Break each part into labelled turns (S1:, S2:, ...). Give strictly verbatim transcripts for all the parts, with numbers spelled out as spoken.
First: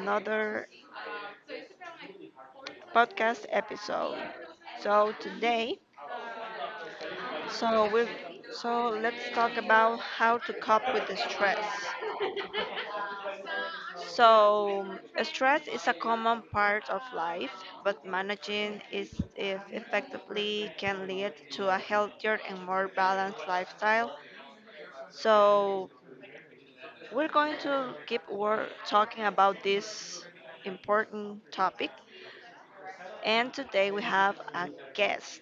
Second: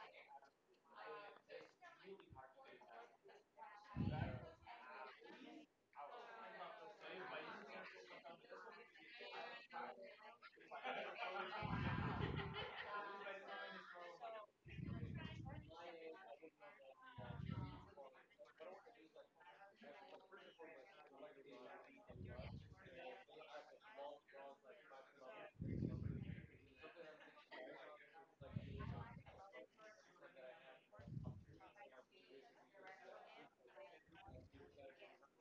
S1: another podcast episode. So today, so we so let's talk about how to cope with the stress. So stress is a common part of life, but managing it if- effectively can lead to a healthier and more balanced lifestyle. So we're going to keep wor- talking about this important topic. And today we have a guest,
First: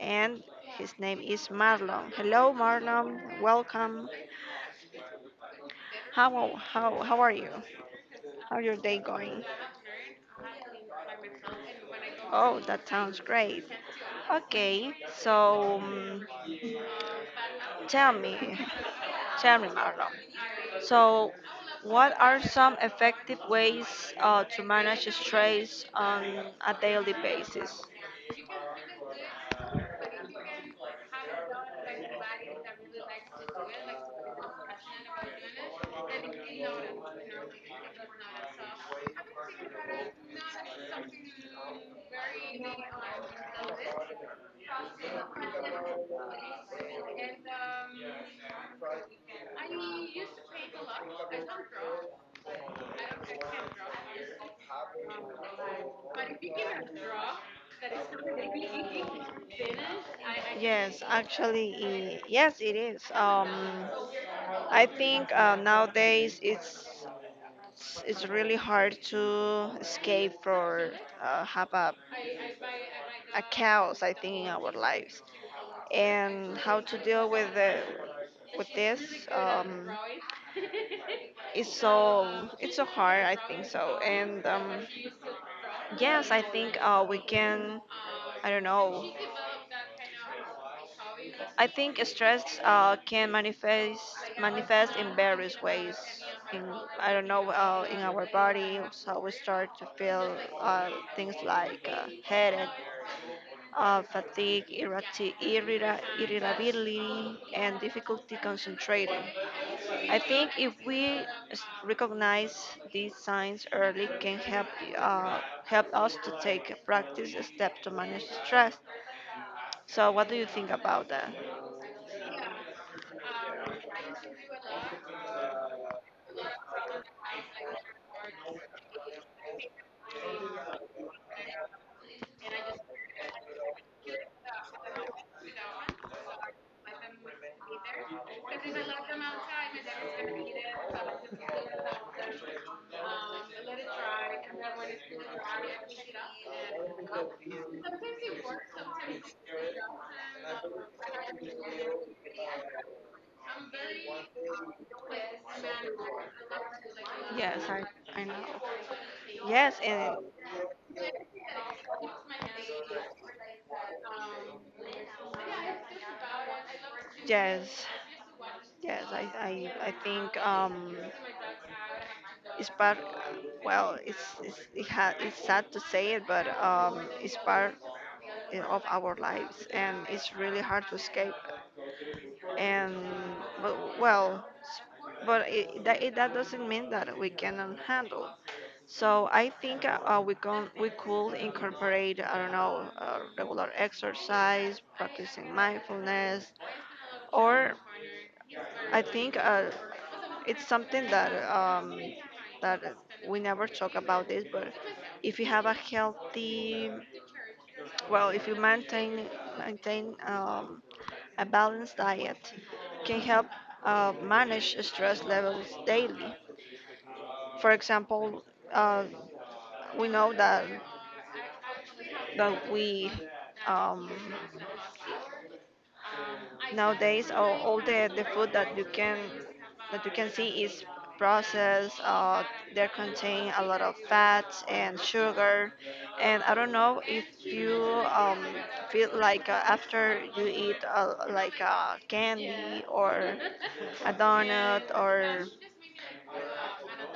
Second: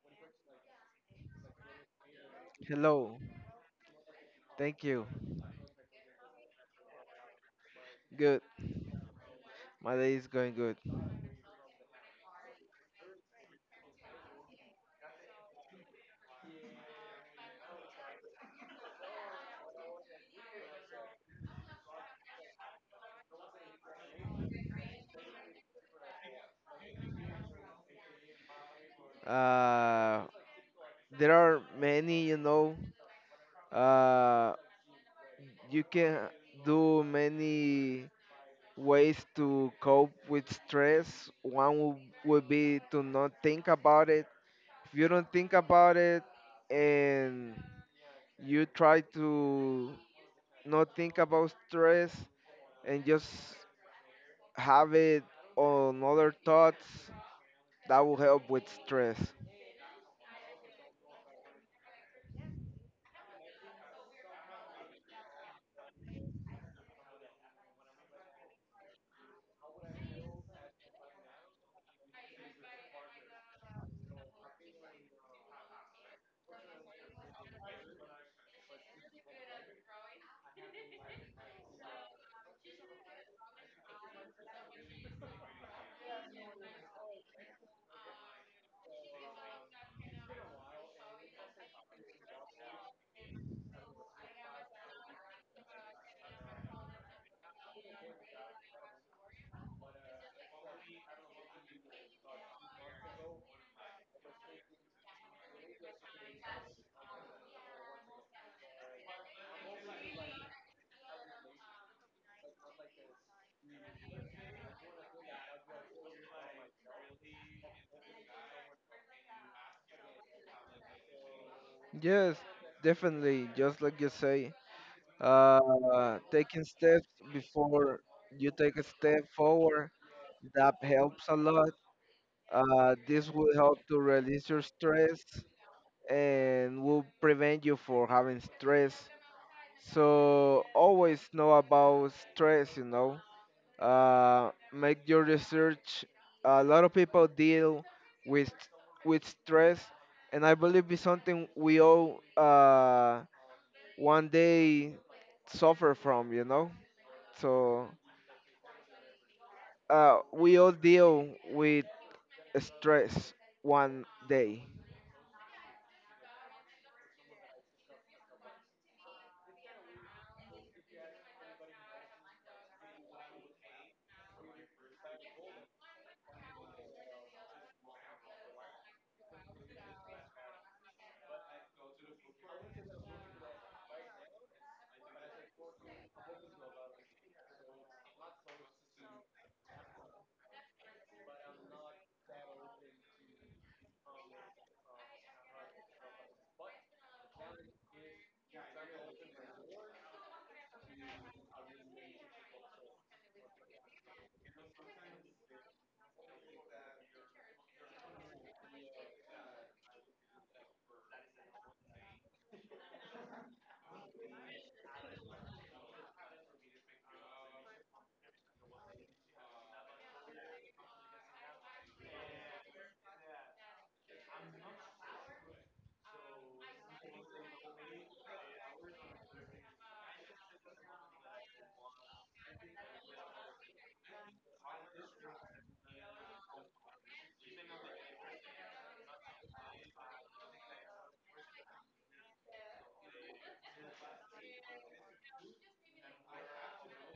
S1: and his name is Marlon. Hello,
S2: Hello.
S1: Marlon. Welcome.
S2: Thank you.
S1: How, how, how are you?
S2: Good.
S1: How your day going?
S2: My day is going good.
S1: Oh, that sounds great. Okay, so um, tell me, tell me, Marlon. So, what are some effective ways uh, to manage stress on a daily basis? But
S2: Uh,
S1: if you can
S2: there
S1: haven't
S2: are
S1: done like
S2: many, you
S1: anybody
S2: know,
S1: that really likes to do it, like
S2: uh,
S1: passionate about doing
S2: you
S1: it,
S2: can
S1: then it can notice,
S2: do
S1: you know, because
S2: many
S1: it's not a soft. I would
S2: ways to
S1: think
S2: cope
S1: that as
S2: with
S1: not
S2: stress.
S1: something
S2: One wo-
S1: very
S2: would be
S1: unique
S2: to
S1: on
S2: not think
S1: the process
S2: about it.
S1: of
S2: If you don't
S1: content.
S2: think about it
S1: And
S2: and
S1: um,
S2: you try to
S1: I used to paint a
S2: not
S1: lot.
S2: think
S1: I don't
S2: about stress
S1: draw. I don't
S2: and just
S1: I can't draw. I
S2: have
S1: just
S2: it
S1: um,
S2: on other
S1: You can
S2: thoughts,
S1: draw that
S2: that
S1: is
S2: will help with
S1: completely
S2: stress.
S1: finished. I, I yes, actually, i yes, it is. Um, I think uh, nowadays it's it's really hard to escape or uh, have a, a chaos, I think, in our lives. And how to deal with the, with this um, is, so it's so hard, I think so. And um, Yes, I think uh, we can. I don't know. I think stress uh, can manifest manifest in various ways. In, I don't know, uh, in our body, so we start to feel uh, things like uh, headache, uh, fatigue, irrati- irrita- irritability, and difficulty concentrating. I think if we s- recognize these signs early, can help uh, help us to take a practice step to manage stress. So, what do you think about that?
S2: Yes, definitely. Just like you say, uh, taking steps before you take a step forward, that helps a lot. Uh, this will help to release your stress and will prevent you from having stress. So always know about stress, you know.
S1: um, and let it dry,
S2: Uh,
S1: and then when it's
S2: make your
S1: gonna dry, I
S2: research.
S1: pick it
S2: A
S1: up.
S2: lot of people
S1: Sometimes
S2: deal
S1: it
S2: with
S1: works,
S2: with
S1: sometimes it
S2: stress, and I
S1: doesn't.
S2: believe it's something we
S1: Like, I
S2: all uh,
S1: am very,
S2: one
S1: like,
S2: day suffer
S1: manual,
S2: from, you
S1: I love
S2: know.
S1: to, like, love. Yes, I,
S2: So
S1: I know. Yes, and
S2: uh, we all deal with stress one
S1: um,
S2: day.
S1: yes, yes, I, I, I think um, it's part. Well, it's it's it ha, it's sad to say it, but um, it's part in, of our lives, and it's really hard to escape. And but well, s- but it, that, it, that doesn't mean that we cannot handle. So I think uh, uh, we can we could incorporate, I don't know, uh, regular exercise, practicing mindfulness, or I think uh, it's something that um, that we never talk about this, but if you have a healthy. Well, if you maintain maintain um, a balanced diet, can help uh, manage stress levels daily. For example, uh, we know that that we, um, nowadays, all, all the, the food that you can that you can see is processed. Uh, they contain a lot of fats and sugar, and I don't know if you um, feel like uh, after you eat uh, like a candy or a donut or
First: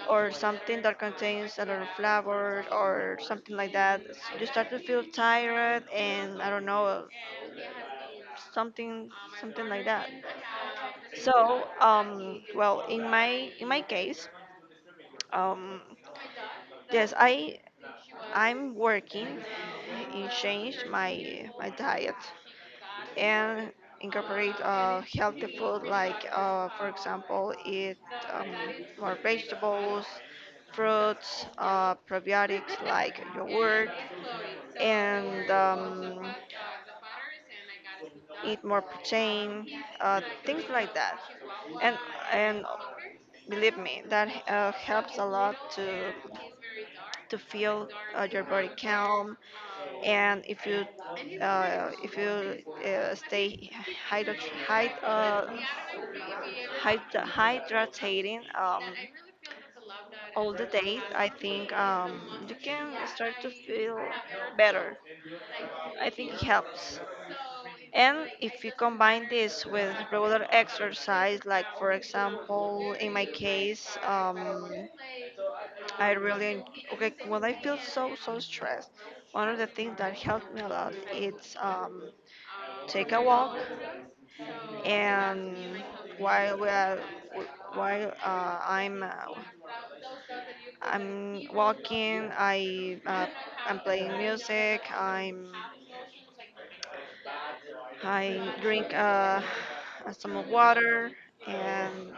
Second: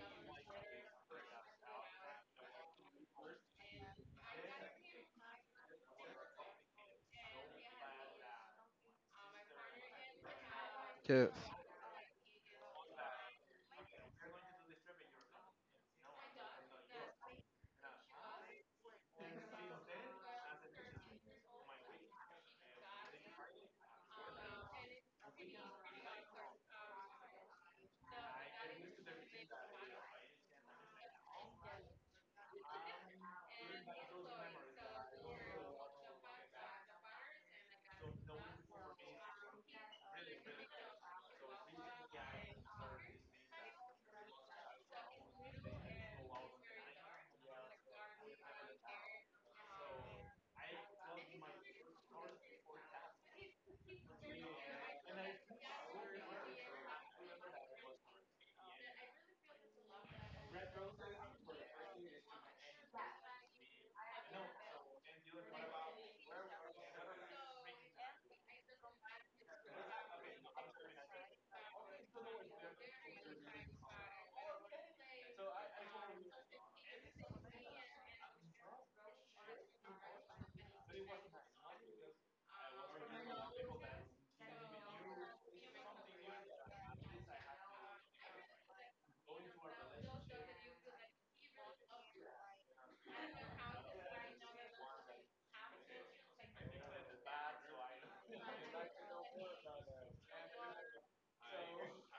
S1: or something that contains a lot of flour or something like that, you start to feel tired and I don't know, something something like that.
S2: Yes.
S1: So, um, well, in my in my case, um, yes, I, I'm working in change my my diet and incorporate uh, healthy food, like uh, for example eat, um, more vegetables, fruits, uh, probiotics like yogurt, and um, eat more protein, uh, things like that. And and believe me that uh, helps a lot to to feel uh, your body calm. And if you uh, if you uh, stay hydro- hyd- uh, hyd- hydrating um, all the day, I think um, you can start to feel better. I think it helps. And if you combine this with regular exercise, like for example, in my case, um, I really okay when I feel so so stressed. One of the things that helped me a lot is um, take a walk. And while we are, while uh, I'm uh, I'm walking, I uh, I'm playing music, I'm I drink uh, some water and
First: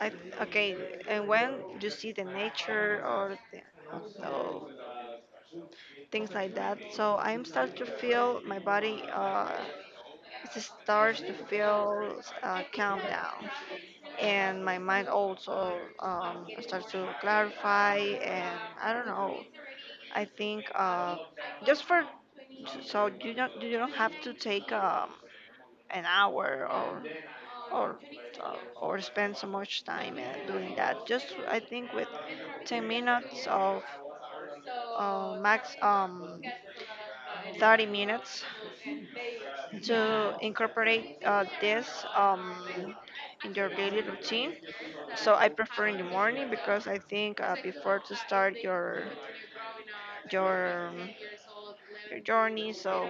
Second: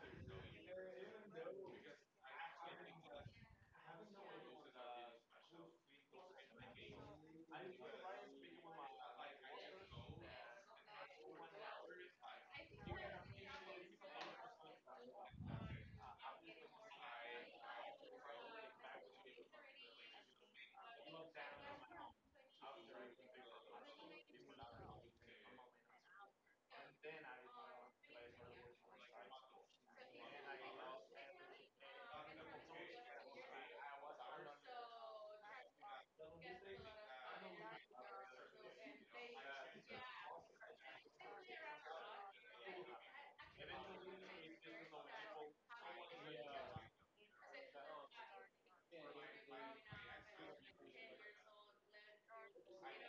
S1: I okay. And when you see the nature or the, so things like that, so I'm start to feel my body. Uh, it starts to feel uh, calm down, and my mind also um, starts to clarify. And I don't know. I think, uh, just for so you don't you don't have to take, um, an hour or or uh, or spend so much time uh, doing that. Just I think with ten minutes of, uh, max, um, thirty minutes to incorporate uh, this um, in your daily routine. So I prefer in the morning because I think uh, before to start your your um, your journey, so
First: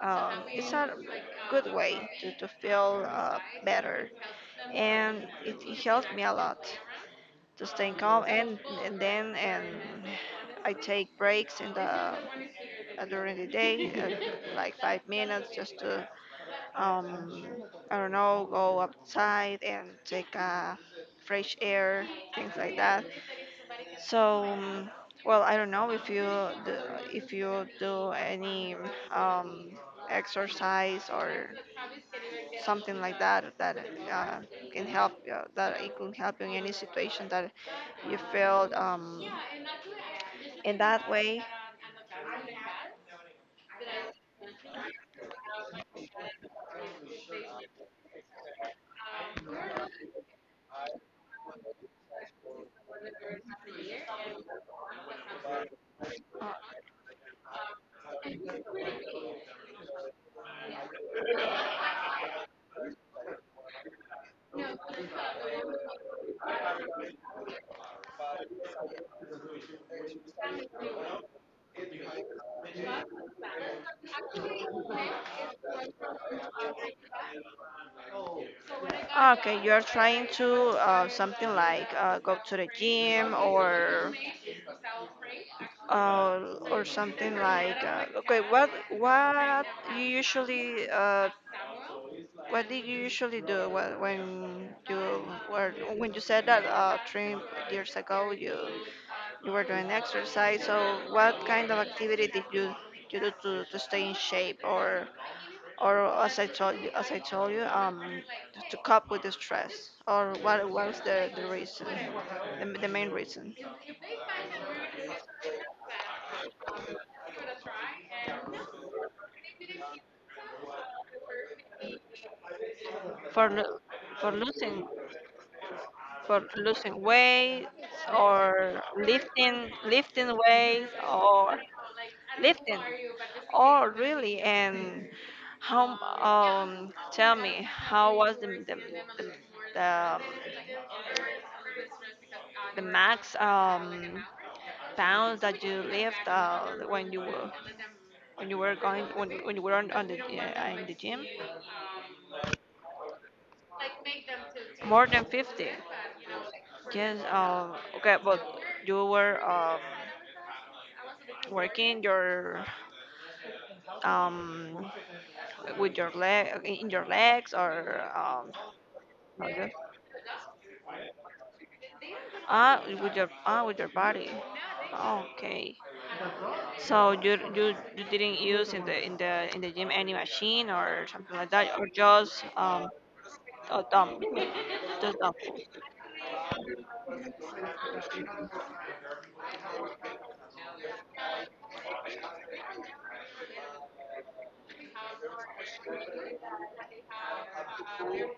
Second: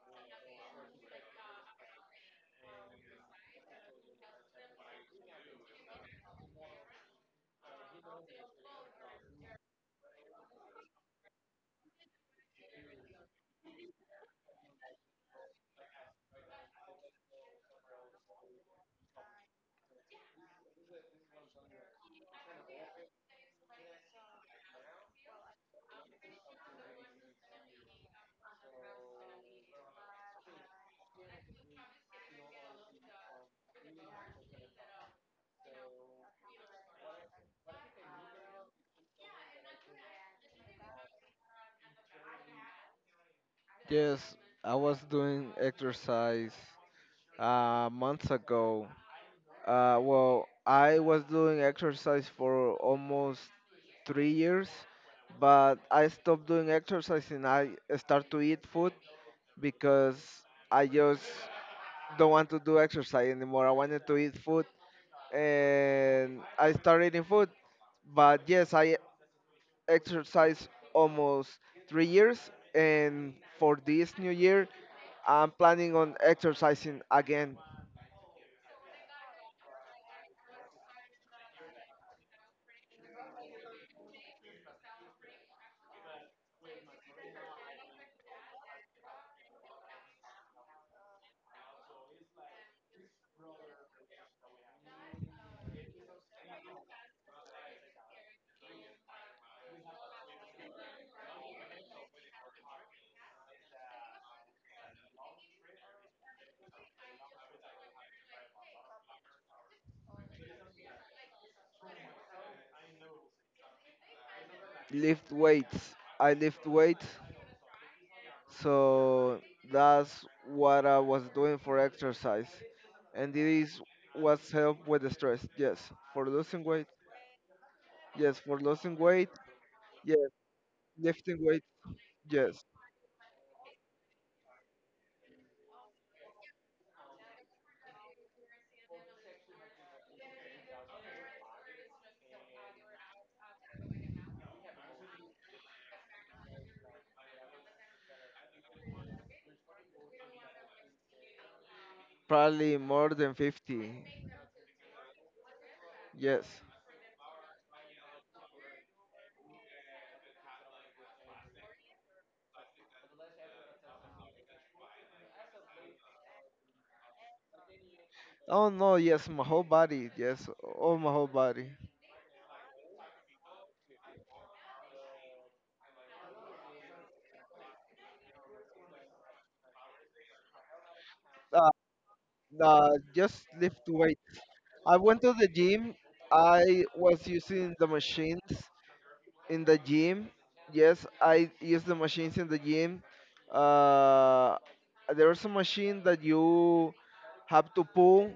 S1: um, it's a good way to, to feel uh, better, and it, it helped me a lot to stay calm. And, and then and I take breaks in the, uh, during the day, uh, like five minutes just to, um, I don't know, go outside and take uh, fresh air, things like that. So um, well, I don't know if you do, if you do any um, exercise or something like that that uh, can help, uh, that it can help you in any situation that you feel, um, in that way?
S2: Yes, I was doing exercise uh, months ago. Uh, well, I was doing exercise for almost three years, but I stopped doing exercise and I start to eat food because I just don't want to do exercise anymore. I wanted to eat food and I started eating food. But yes, I exercise almost three years, and for this new year, I'm planning on exercising again.
S1: Okay, you're trying to uh, something like uh, go to the gym or uh, or something like uh, okay, what what you usually uh, what did you usually do wh- when you were when you said that uh, three years ago, you. You were doing exercise. So what kind of activity did you you do to, to stay in shape, or or as I told you as I told you, um, to cope with the stress, or what was the, the reason, the, the main reason?
S2: Lift weights. I lift weights, so that's what I was doing for exercise, and
S1: For, lo-
S2: this
S1: for
S2: was
S1: losing
S2: help with the stress. Yes, for
S1: for
S2: losing weight.
S1: losing weight
S2: Yes, for
S1: or
S2: losing weight.
S1: lifting lifting
S2: Yes,
S1: weights
S2: lifting
S1: or
S2: weight. Yes,
S1: lifting? Oh really? And how, um tell me how was the the, the, the, the max, um pounds that you lift, uh, when you were when you were going, when, when you were on, on the, uh, in the gym?
S2: probably more than fifty.
S1: More than fifty?
S2: Yes.
S1: Yes. Uh, okay, but you were, um, working your, um, with your leg in your legs, or, um,
S2: Oh no, yes, my
S1: how's
S2: whole
S1: it?
S2: body. Yes, all my whole body.
S1: Ah, with your, ah, with your body. Okay. So you you, you didn't use in the in the in the gym any machine or something like
S2: Ah,
S1: that, or just um,
S2: nah, just lift
S1: a dumb,
S2: weights. I
S1: just
S2: went
S1: dumb.
S2: to the gym. I was using the machines in the gym. Yes, I use the machines in the gym. Uh, there's a machine that you have to pull,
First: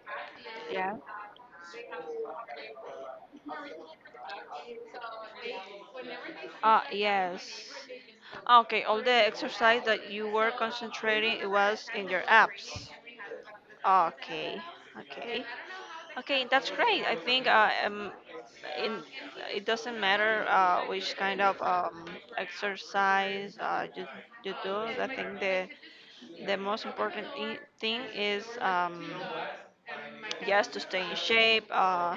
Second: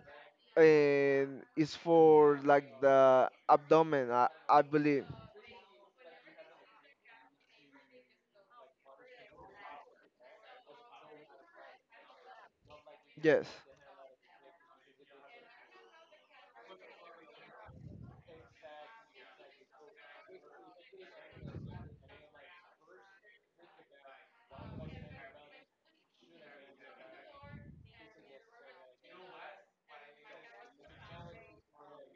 S1: Yeah.
S2: and it's for like the abdomen, I, I believe.
S1: Ah, yes. Ah, okay, all the exercise that you were concentrating, it was in your apps.
S2: Yes,
S1: Okay, okay, okay. That's great. I think uh, um, in, it doesn't matter uh, which kind of um, exercise uh, you you do. I think the the most important i- thing is um, yes, to stay in shape. Uh,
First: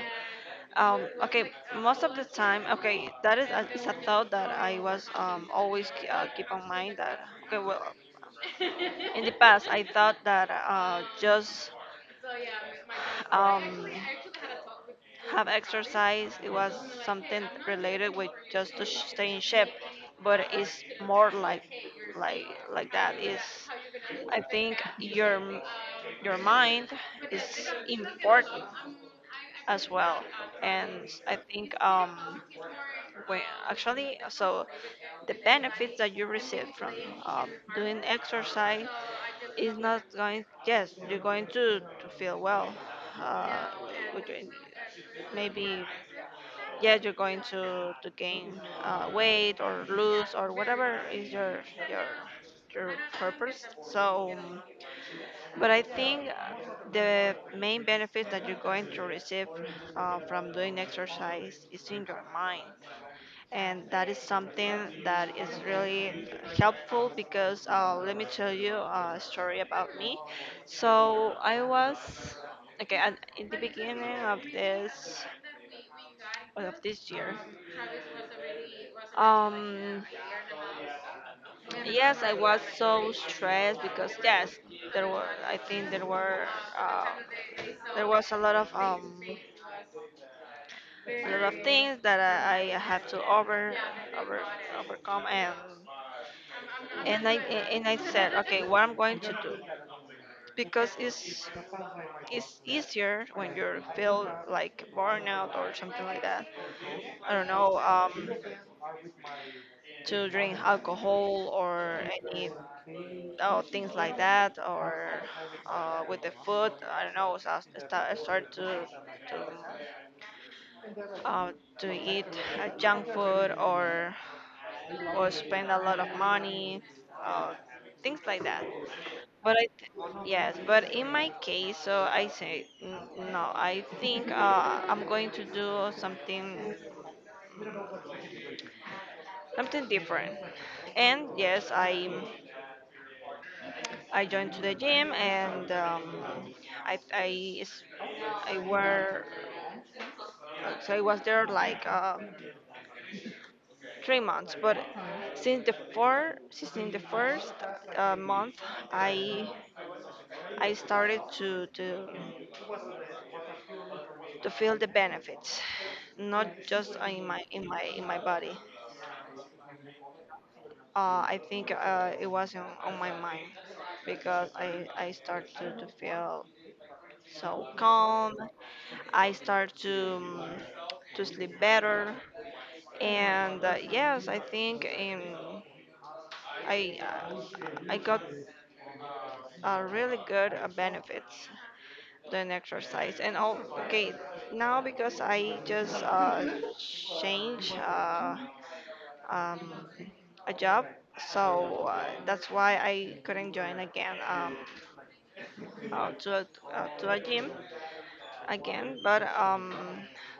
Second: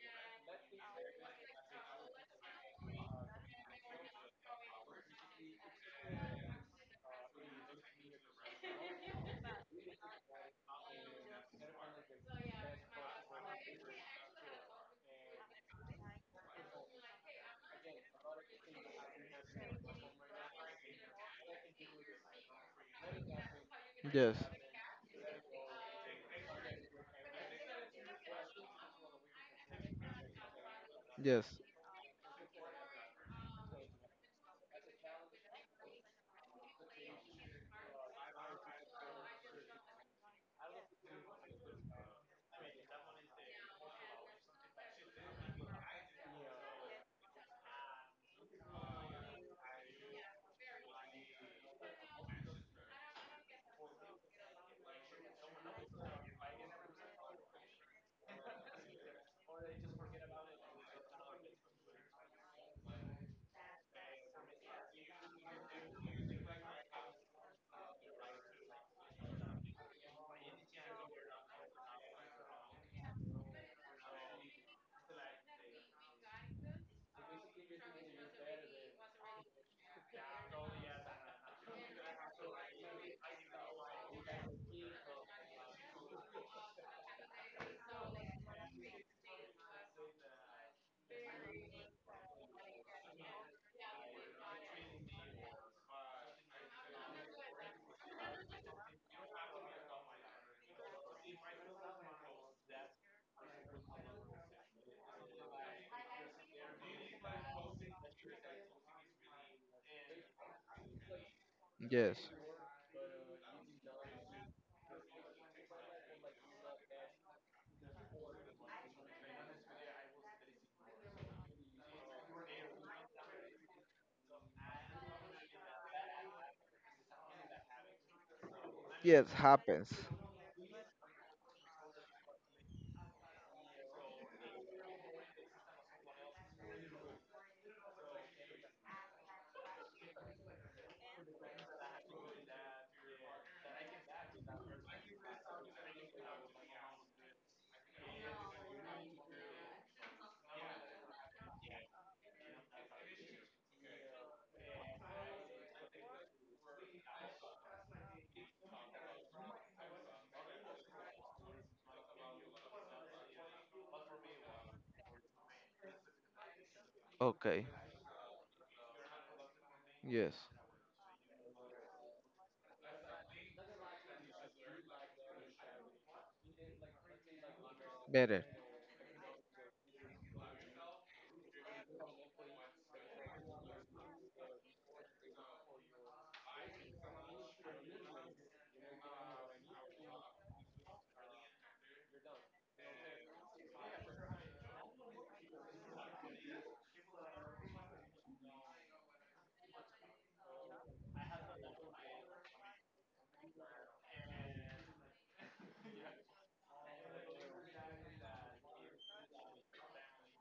S1: um, Okay, most of the time, okay, that is a, is a thought that I was um, always k- uh, keep on mind that, okay, well, in the past, I thought that uh, just um, have exercise, it was something related with just to sh- stay in shape, but it's more like, like, like that is.
S2: yes,
S1: I think your, m- your mind is important as well. And I
S2: yes,
S1: think, um, well, actually, so the benefits that you receive from, um, doing exercise is not going. Yes, you're going to, to feel well. Uh, with your- Maybe, yeah, you're going to to gain, uh, weight or lose or whatever is your your your purpose. So. um, but I think uh, the main benefit that you're going to receive uh, from doing exercise is in your mind. And that is something that is really helpful because, uh, let me tell you a story about me. So I was, okay, at, in the beginning of this of this year, um, yes, I was so stressed because, yes, there were. I think there were. Uh, there was a lot of, um, a lot of things that I, I have to over, over, overcome. And and I and I said, okay, what I'm going to do, because it's it's easier when you feel like burnout or something like that. I don't know. Um, to drink alcohol or
S2: yes.
S1: any. Oh, things like that, or uh, with the food. I don't know. So I sta- I start to to uh, to eat, uh, junk food or or spend a lot of money, uh, things like that.
S2: Yes,
S1: But I
S2: happens.
S1: th- yes, but in my case, so I say, "N- no. I think, uh, I'm going to do something something different." And yes, I I joined to the gym, and um, I, I, s- I were, uh, so I was there like, um, three months. But since the four since in the first, uh, month, I I started to to to feel the benefits, not just in my
S2: Okay,
S1: in my in my body.
S2: yes.
S1: Uh, I think uh, it was on, on my mind because I I started to, to feel so calm.
S2: Better.
S1: I start to um, to sleep better, and uh, yes, I think um, I uh, I got uh, really good uh, benefits doing exercise. And oh, okay, now because I just uh, change uh, um, a job, so uh, that's why I couldn't join again um, uh, to a, uh, to a gym again. But um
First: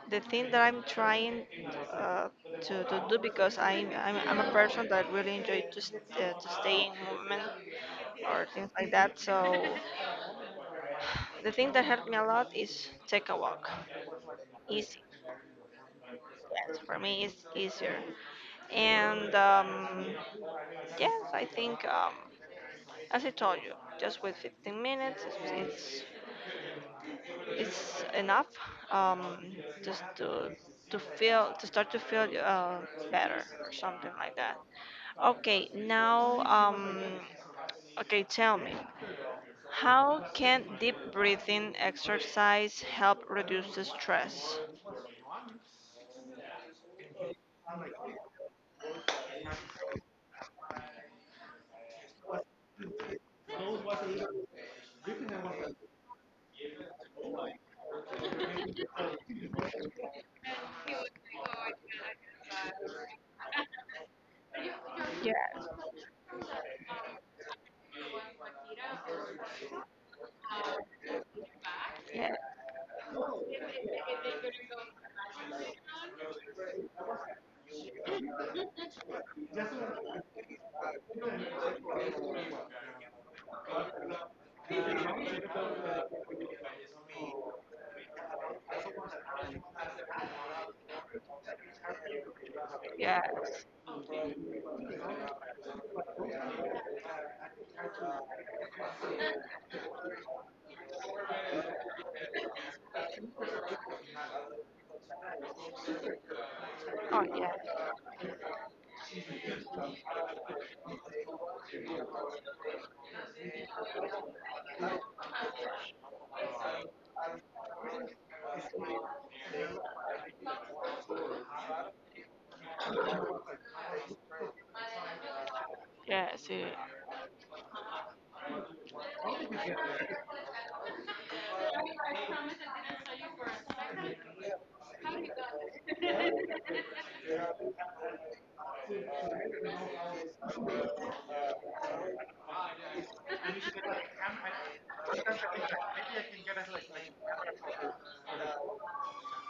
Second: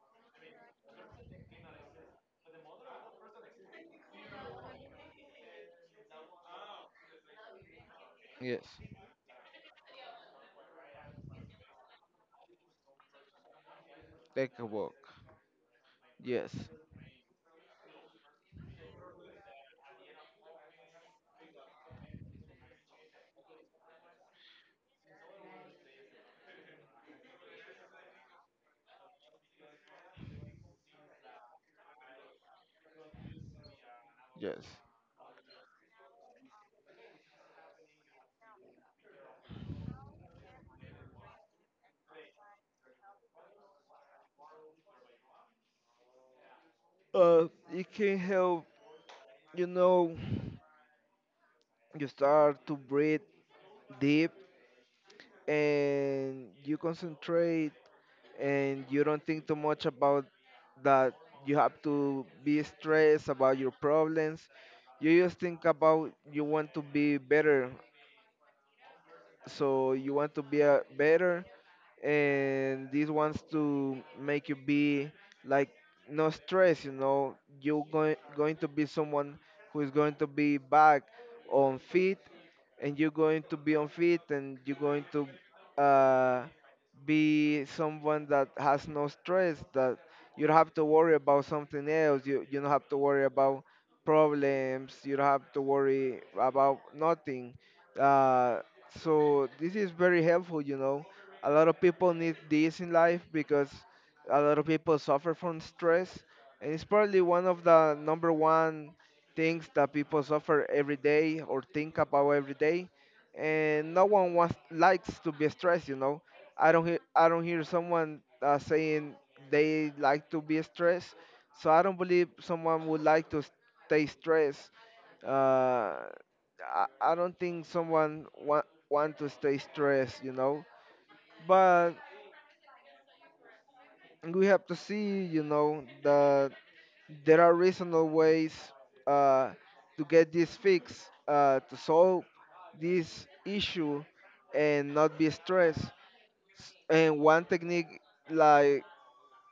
S1: the thing that I'm trying uh, to, to do because I'm, I'm i'm a person that really enjoy to, st- uh, to stay in movement or
S2: Yes.
S1: things like that, so the thing that helped me a lot is take a walk.
S2: Take a walk.
S1: Easy,
S2: Yes.
S1: yes, for me it's easier. And um yes, i think um as I told you, just with fifteen minutes it's, it's it's enough, um, just to to feel to start to feel uh, better or something like that.
S2: Yes.
S1: Okay, now um, okay, tell me, how can deep breathing exercise help reduce the stress?
S2: Uh, it can help, you know, you start to breathe deep and you concentrate and you don't think too much about that you have to be stressed about your problems. You just think
S1: Yes,
S2: about you want to be better. So you want to be a better, and this wants to make you be like no stress. you know you're going going to be someone who is going to be back on feet, and you're going to be on feet, and you're going to uh, be someone that has no stress, that you don't have to worry about something else, you, you don't have to
S1: yes,
S2: worry about
S1: yes.
S2: problems, you don't have to worry about nothing. uh, so this is very helpful you know A lot of people need this in life because a lot of people suffer from stress, and it's probably
S1: Oh
S2: one
S1: yeah,
S2: of the number one things that people suffer every day or think about every day, and no one wants likes to be stressed you know i don't hear i don't hear someone uh, saying they like to be stressed, so I don't believe someone would like to stay stressed. uh,
S1: yeah. See,
S2: I, I don't think someone want want to stay stressed, you know but we have to see, you know, that there are reasonable ways uh, to get this fixed, uh, to solve this issue and not be stressed. And one technique, like,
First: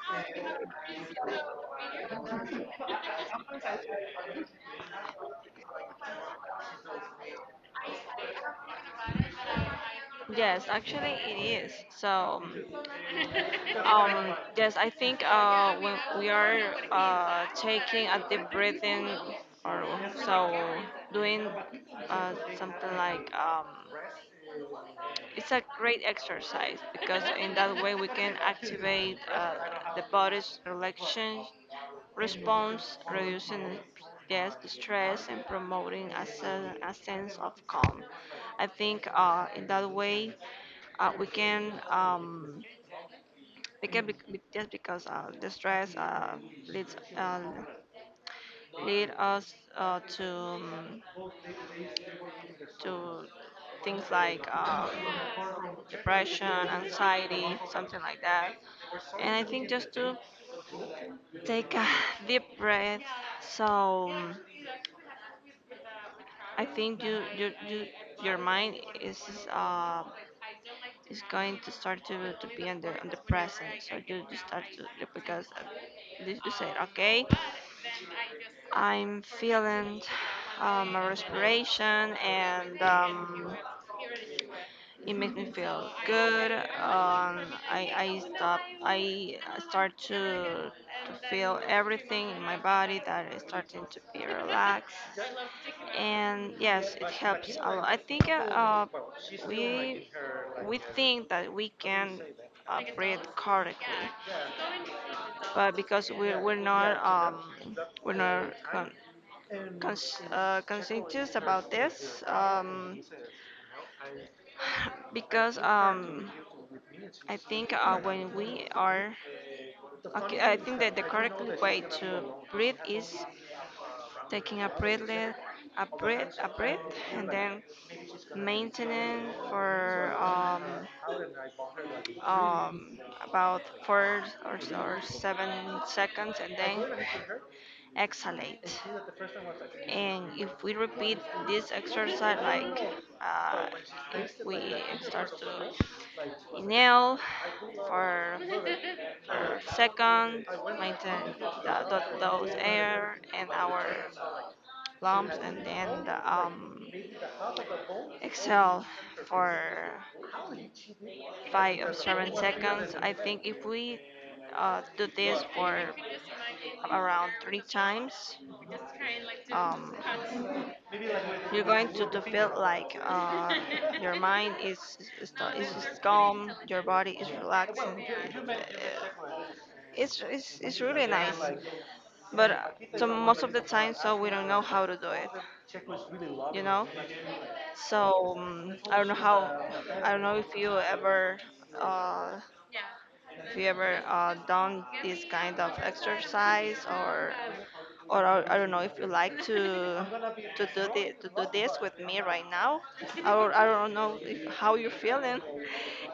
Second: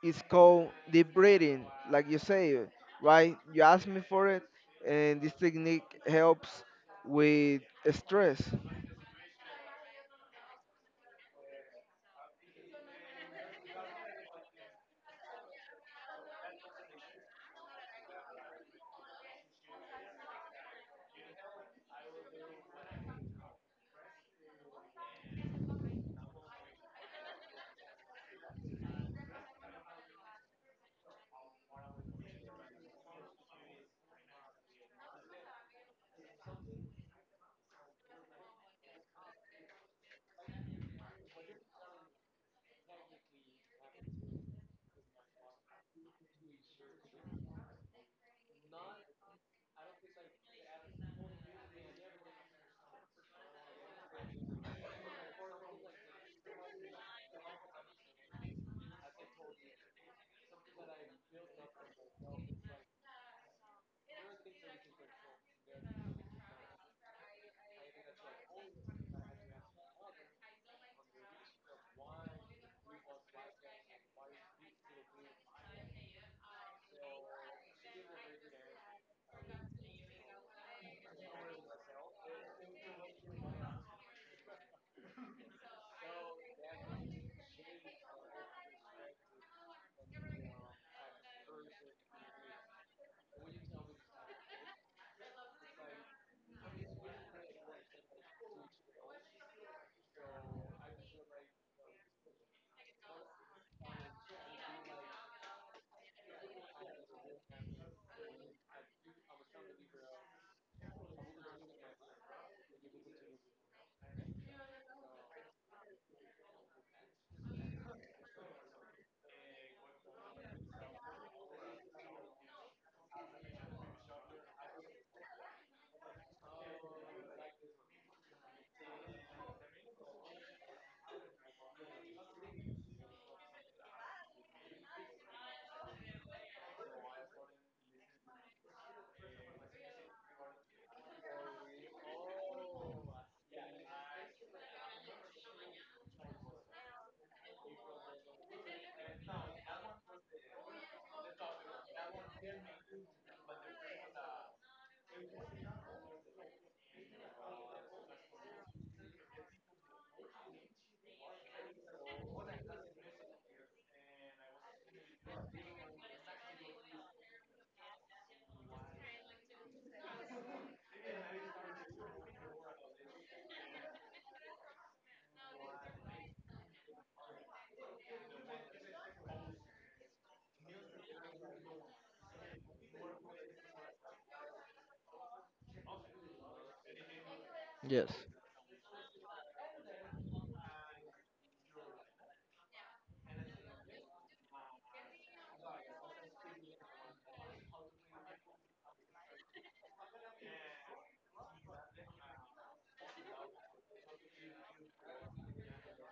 S2: is called deep breathing, like you say, right? You asked me for it, and this technique helps with stress.
S1: yes, actually it is. So, um, yes, I think uh, when we are uh, taking a deep breathing or so doing uh, something like um. it's a great exercise because in that way we can activate uh, the body's relaxation response, reducing, yes, stress and promoting a, sen- a sense of calm. I think uh, in that way uh, we can um, we can be, be- just because uh, the stress uh, leads uh, lead us uh, to. um, to things like um, depression, anxiety, something like that. And I think just to take a deep breath. So um, I think you, you, you your mind is uh, is going to start to, to be on the on the present. So you just start to because uh, you you said okay, I'm feeling uh, my respiration and. Um, it makes me feel good. Um, I, I stop. I start to to feel everything in my body that is starting to be relaxed, and yes, it helps a lot. I think uh, uh, we we think that we can uh, breathe correctly, but because we're we're not um, we're not con- cons- uh, conscientious about this, um, because um, I think uh, when we are, okay, I think that the correct way to breathe is taking a breath, let- a breath, a breath, and then maintenance for um, um, about four or, or seven seconds and then exhalate. And if we repeat this exercise, like uh, if we start to inhale for for second, maintain the, the, those air and our lumps and then um, exhale for five or seven seconds. I think if we uh, do this for around three times, um, you're going to, to feel like uh, your mind is is, sto- is just calm, your body is relaxing. Uh, It's, it's, it's really nice, but uh, so most of the time, so we don't know how to do it, you know?
S2: Yes.
S1: So um, I don't know how. I don't know if you ever, uh, if you ever uh, done this kind of exercise, or or I I don't know if you like to to do this to do this with me right now. Or I don't know if, how you're feeling.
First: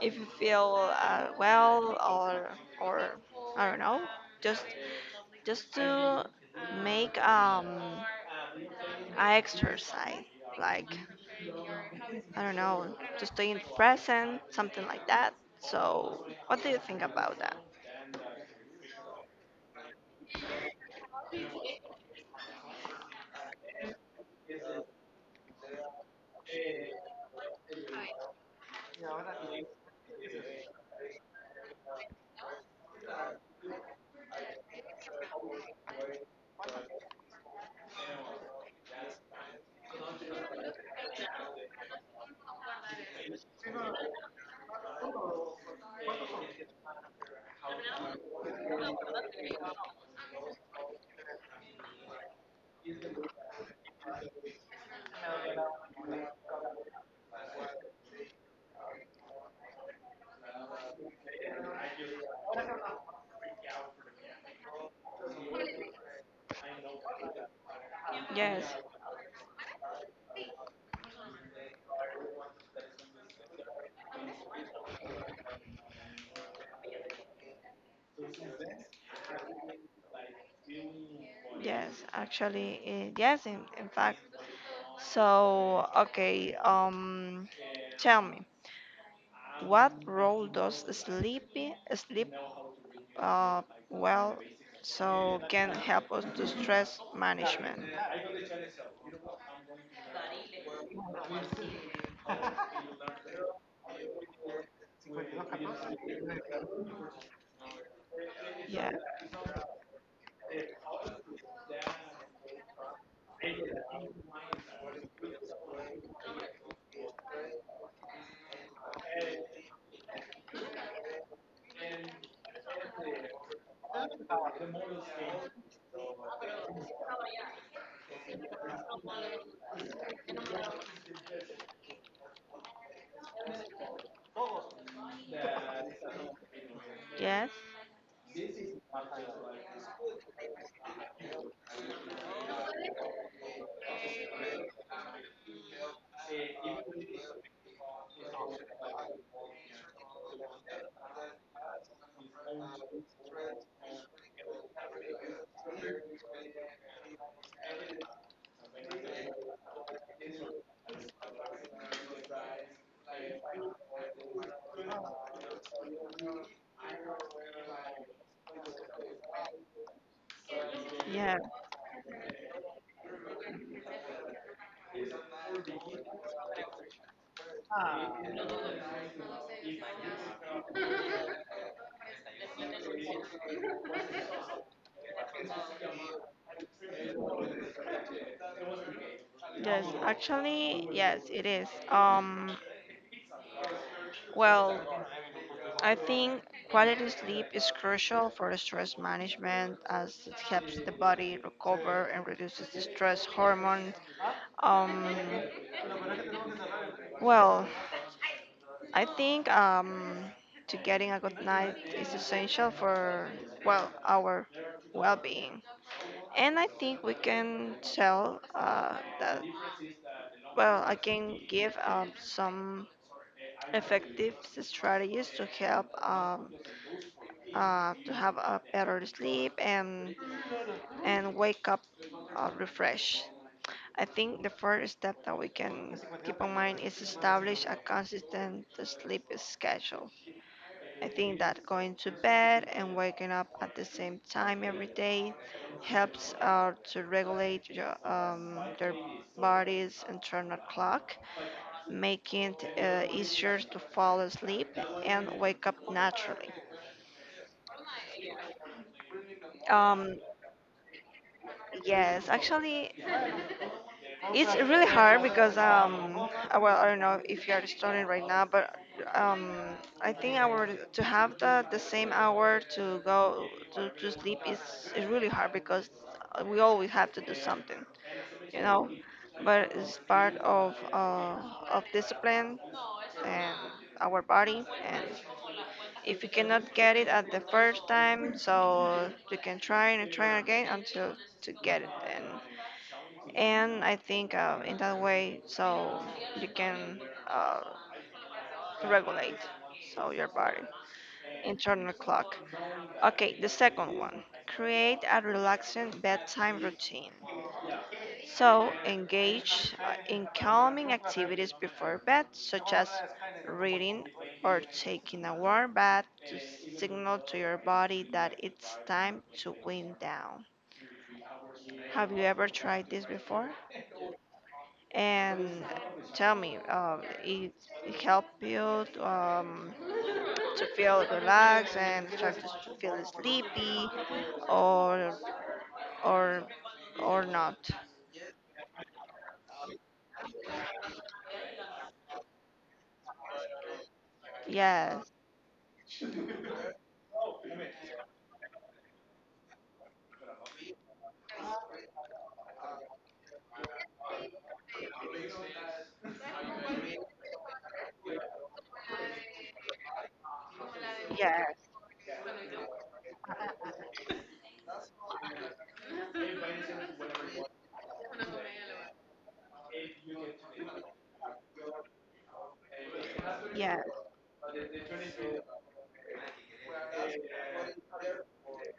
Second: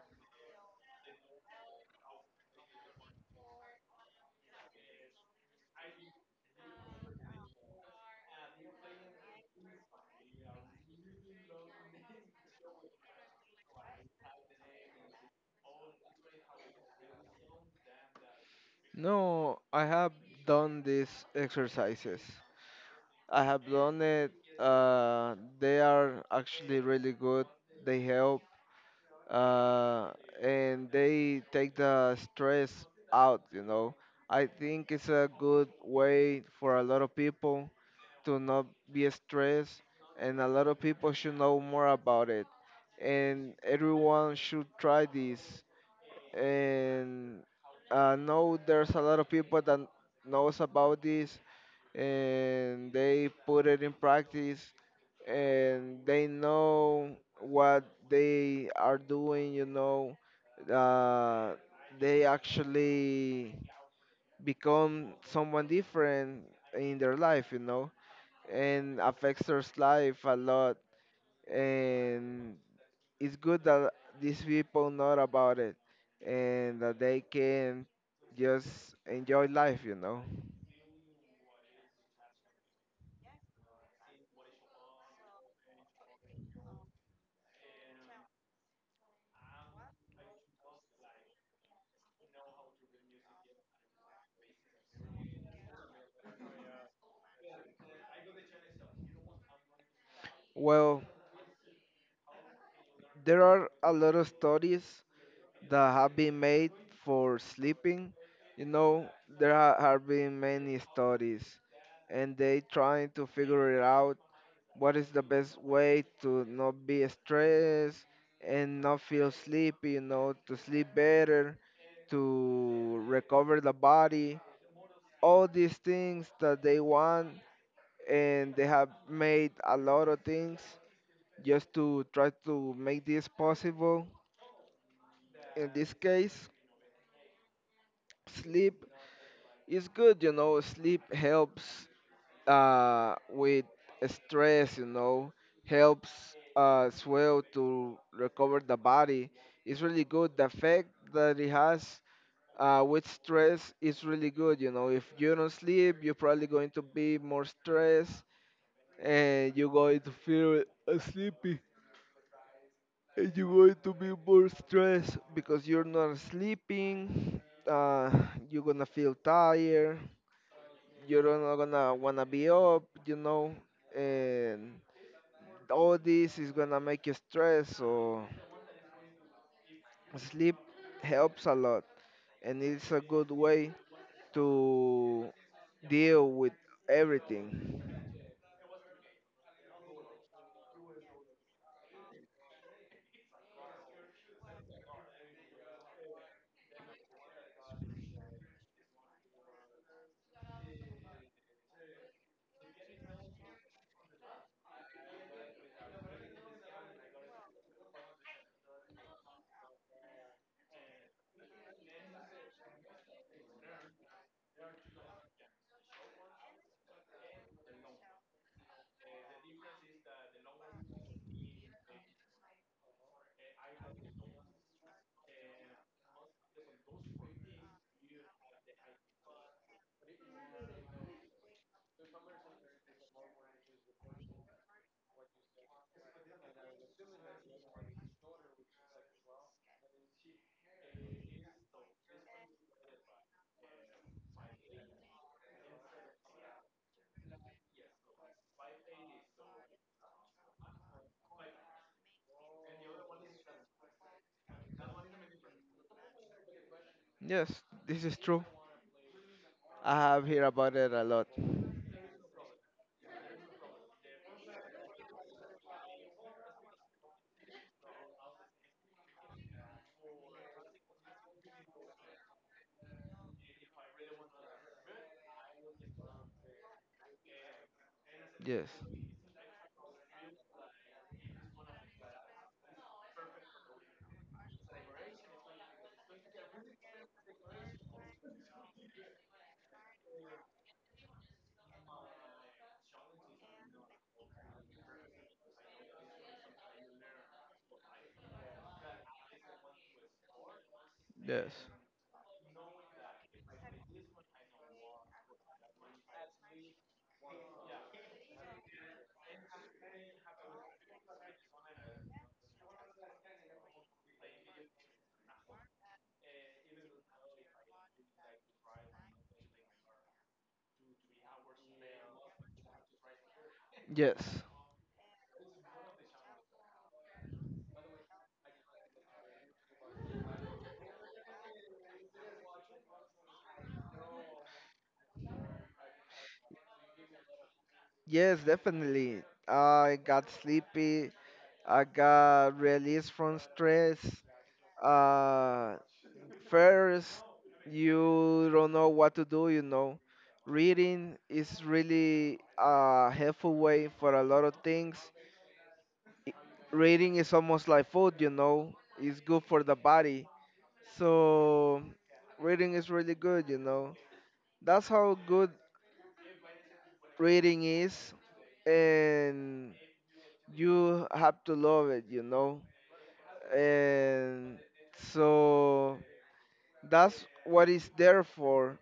S1: If you feel uh, well, or or I don't know. Just just to make um a exercise like. I don't know, just stay present, something like that. So, what do you think about that?
S2: No, I have done these exercises. I have done it. Uh, they are actually really good. They help uh, and they take the stress out. You know, I think it's a good way for a lot of people to not be stressed, and a lot of people should know more about it. And everyone should try this. And I know there's a lot of people that knows about this, and they put it in practice and they know what they are doing you know uh, they actually become someone different in their life you know
S1: Yes,
S2: and affects their life a lot, and it's good that these people know about it and that they can just enjoy life you know
S1: yes, actually, eh, yes, in, in fact. So, okay, um, tell me, what role does sleepy sleep uh, well so can help us to stress management?
S2: Well, there are a lot of studies that have been made for sleeping. You
S1: Yeah,
S2: know, there ha- have been many studies, and they trying to figure it out what is the best way to not be stressed and not feel sleepy. You know, to sleep better, to recover the body, all these things that they want, and they have made a lot of things just to try to make this possible in this case.
S1: yes,
S2: Sleep is good. You know, sleep helps uh, with stress. You know, helps uh, as well to recover the body. It's really good. The effect that it has uh, with stress is really good. You know, if you don't sleep, you're probably going to be more stressed, and you're going to feel uh, sleepy. And you're going to be more stressed because you're not sleeping. Uh, you're gonna feel tired. You're
S1: yes.
S2: not gonna wanna be up, you know, and all this is gonna make you stress. So sleep helps a lot, and it's a good way to deal with everything.
S1: Yes, actually, yes, it is. Um, well, I think quality sleep is crucial for stress management as it helps the body recover and reduces the stress hormones. Um, well, I think um, to getting a good night is essential for well our well-being, and I think we can tell uh, that, well, I can give um, some effective strategies to help um, uh, to have a better sleep and and wake up uh, refreshed. I think the first step that we can keep in mind is establish a consistent sleep schedule. I think that going to bed and waking up at the same time every day helps uh, to regulate your, um, their body's internal clock, making it uh, easier to fall asleep and wake up naturally.
S2: Yes, this is true. I
S1: Um,
S2: have heard about it a lot.
S1: yes, actually, it's really hard because um, uh, well, I don't know if you are studying right now, but um, I think our to have the the same hour to go to, to sleep is is really hard because we always have to do something, you
S2: Yes,
S1: know. But it's part of uh, of discipline and our body and if you cannot get it at the first time, so you can try and try again until to get it. And and I think uh, in that way, so you can uh, regulate so your body
S2: yes,
S1: internal clock. Okay, the second one. Create a relaxing bedtime routine. So engage uh, in calming activities before bed, such as reading or taking a warm bath to signal to your body that it's time to wind down. Have you ever tried this before?
S2: yes.
S1: And tell me, uh, it, it helped you um, to feel relaxed and start to feel sleepy, or or or not?
S2: Yes, definitely. I got sleepy. I got release from stress.
S1: Yes,
S2: Uh, First, you don't know what to do, you know. Reading is really a helpful way for a lot of things. I- Reading is almost like food, you know. It's good for the body.
S1: yes.
S2: So, reading is really good, you know. That's how good reading is. And you have to love it, you know.
S1: Yes.
S2: And so that's what it's there for,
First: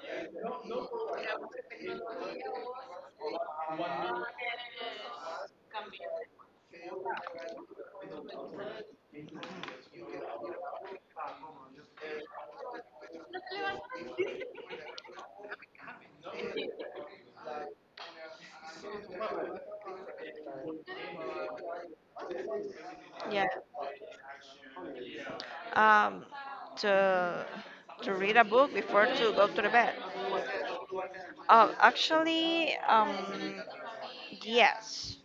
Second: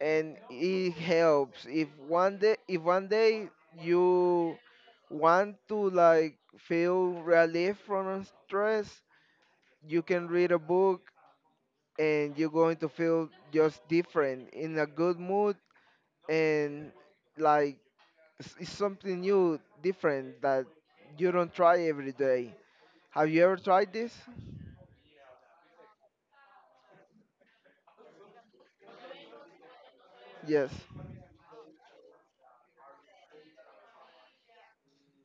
S2: and it helps. If one day, if one day you want to like feel relief from stress, you can read a book, and you're going to feel just different, in a good mood, and like it's it's something new, different that you don't try every day. Have you
S1: Yeah.
S2: ever tried this?
S1: Um, to to read a book before to go to the bed.
S2: Yes,
S1: Uh, actually, um, yes,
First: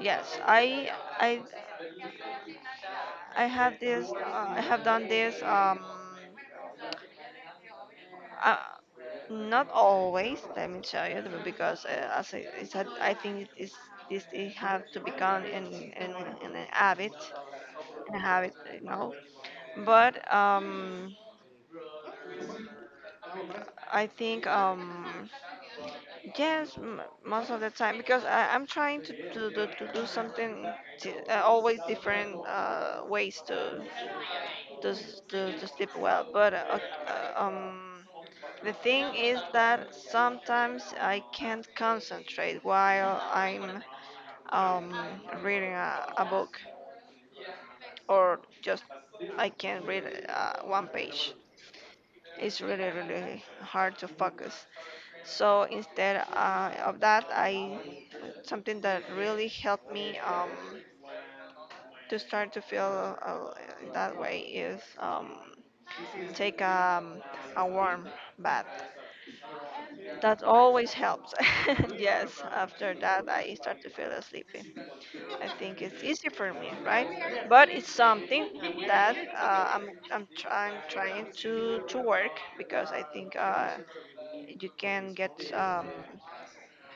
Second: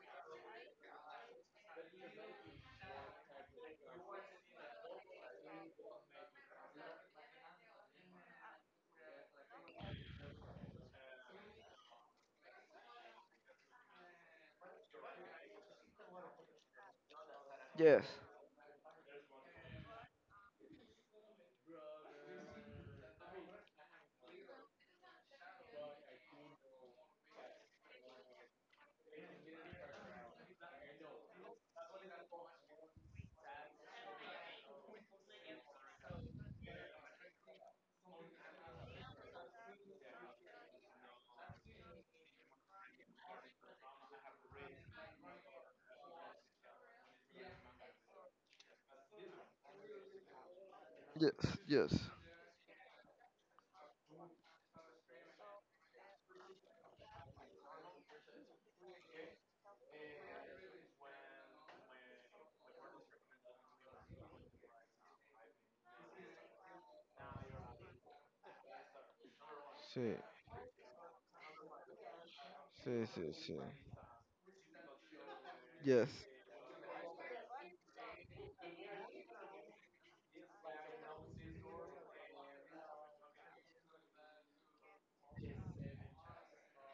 S1: yes. I I I have this. Uh, I have done this. Um, uh, not always. Let me tell you because uh, as I, it's a, I think it's this it have to become an an, an habit.
S2: yes,
S1: I have it right now. But um, I think um, yes, m- most of the time because I, I'm trying to, to, do to do something t- uh, always different uh, ways to to, s- to to sleep well. But uh, uh, um, the thing is that sometimes I can't concentrate while I'm um, reading a, a book, or just I can read uh, one
S2: yes,
S1: page.
S2: yes.
S1: It's really really hard to focus, so instead uh, of that I something that really helped me um, to start to feel uh, that way is um, take um, a warm bath.
S2: Sí,
S1: That always helps. Yes, after
S2: sí,
S1: that
S2: sí,
S1: i
S2: sí.
S1: start to feel sleepy. I think it's
S2: Yes,
S1: easy for me, right? But it's something that uh, I'm, I'm, try- I'm trying to, to work because I think uh, you can get um,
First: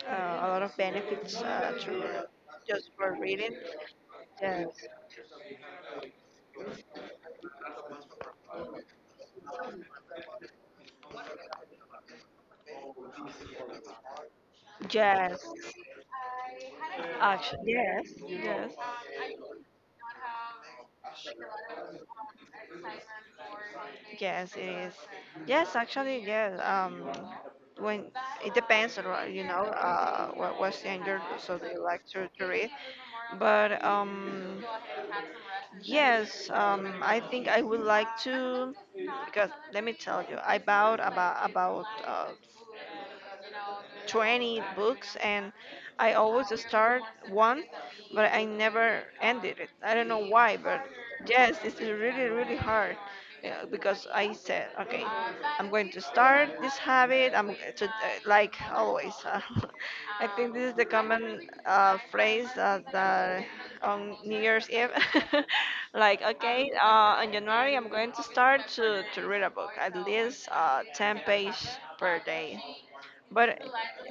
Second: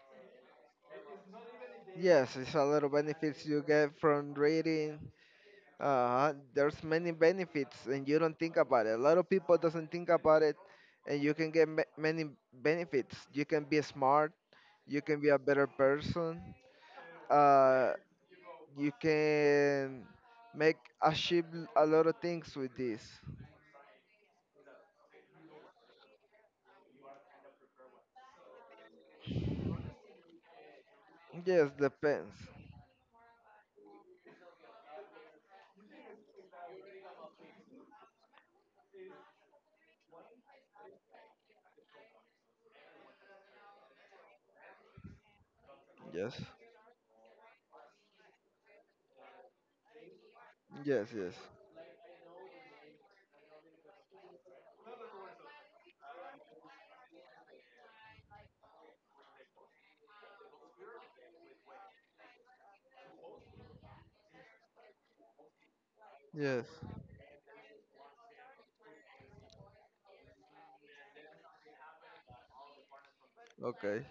S1: uh, a lot of benefits uh, through
S2: yes. It's a lot
S1: just
S2: of
S1: for
S2: benefits
S1: reading.
S2: you get from
S1: Yes,
S2: reading. Uh, there's many benefits, and you don't think about it. A lot of people doesn't think about it, and you can get ma- many benefits. You can be smart. You can be a
S1: yes,
S2: better person.
S1: actually,
S2: Uh,
S1: yes,
S2: you can make achieve a
S1: yes.
S2: lot of things with this.
S1: Yes, it is. Yes, actually, yes. Um, when it depends, right, you know, uh, what what the so
S2: Yes,
S1: they like to,
S2: depends.
S1: to read. But um, yes, um, I think I would like to because let me tell you, I bought about about uh, twenty books and I
S2: Yes,
S1: always start one, but I never ended it. I don't know why, but
S2: yes, yes,
S1: yes, this is really, really hard. Yeah, because I said, okay, I'm going to start this habit. I'm g- to, uh, like always. uh, I think this is the common uh, phrase uh, that on New Year's Eve, like,
S2: yes.
S1: okay, uh, in January I'm going to start to, to read a book, at least uh, ten pages per day. But uh,
S2: Okay.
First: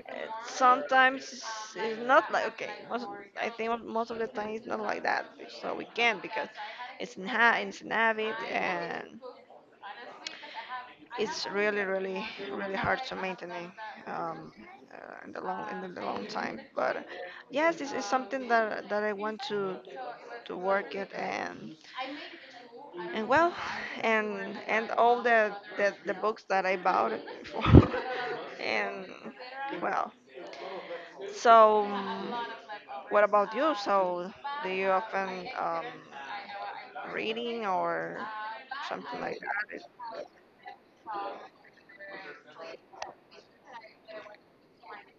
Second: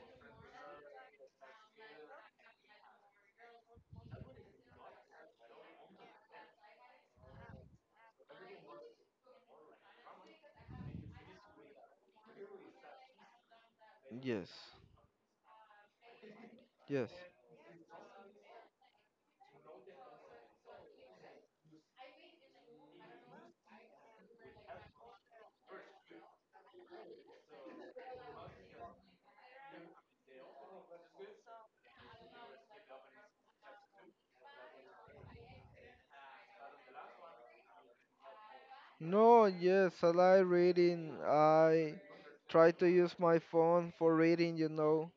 S1: sometimes it's it's not like okay. Most I think mo- most of the time it's not like that, so we can because it's an ha- it's an habit and it's really really really hard to maintain,
S2: Yes.
S1: um, uh, in the long in the long time. But
S2: Yes.
S1: yes, this is something that that I want to to work it, and and well and and all the the, the books that I bought for, and well, so, um, what about you? So, do you often um, reading or something like
S2: No,
S1: that?
S2: yes, I like reading. I try to use my phone for reading, you know.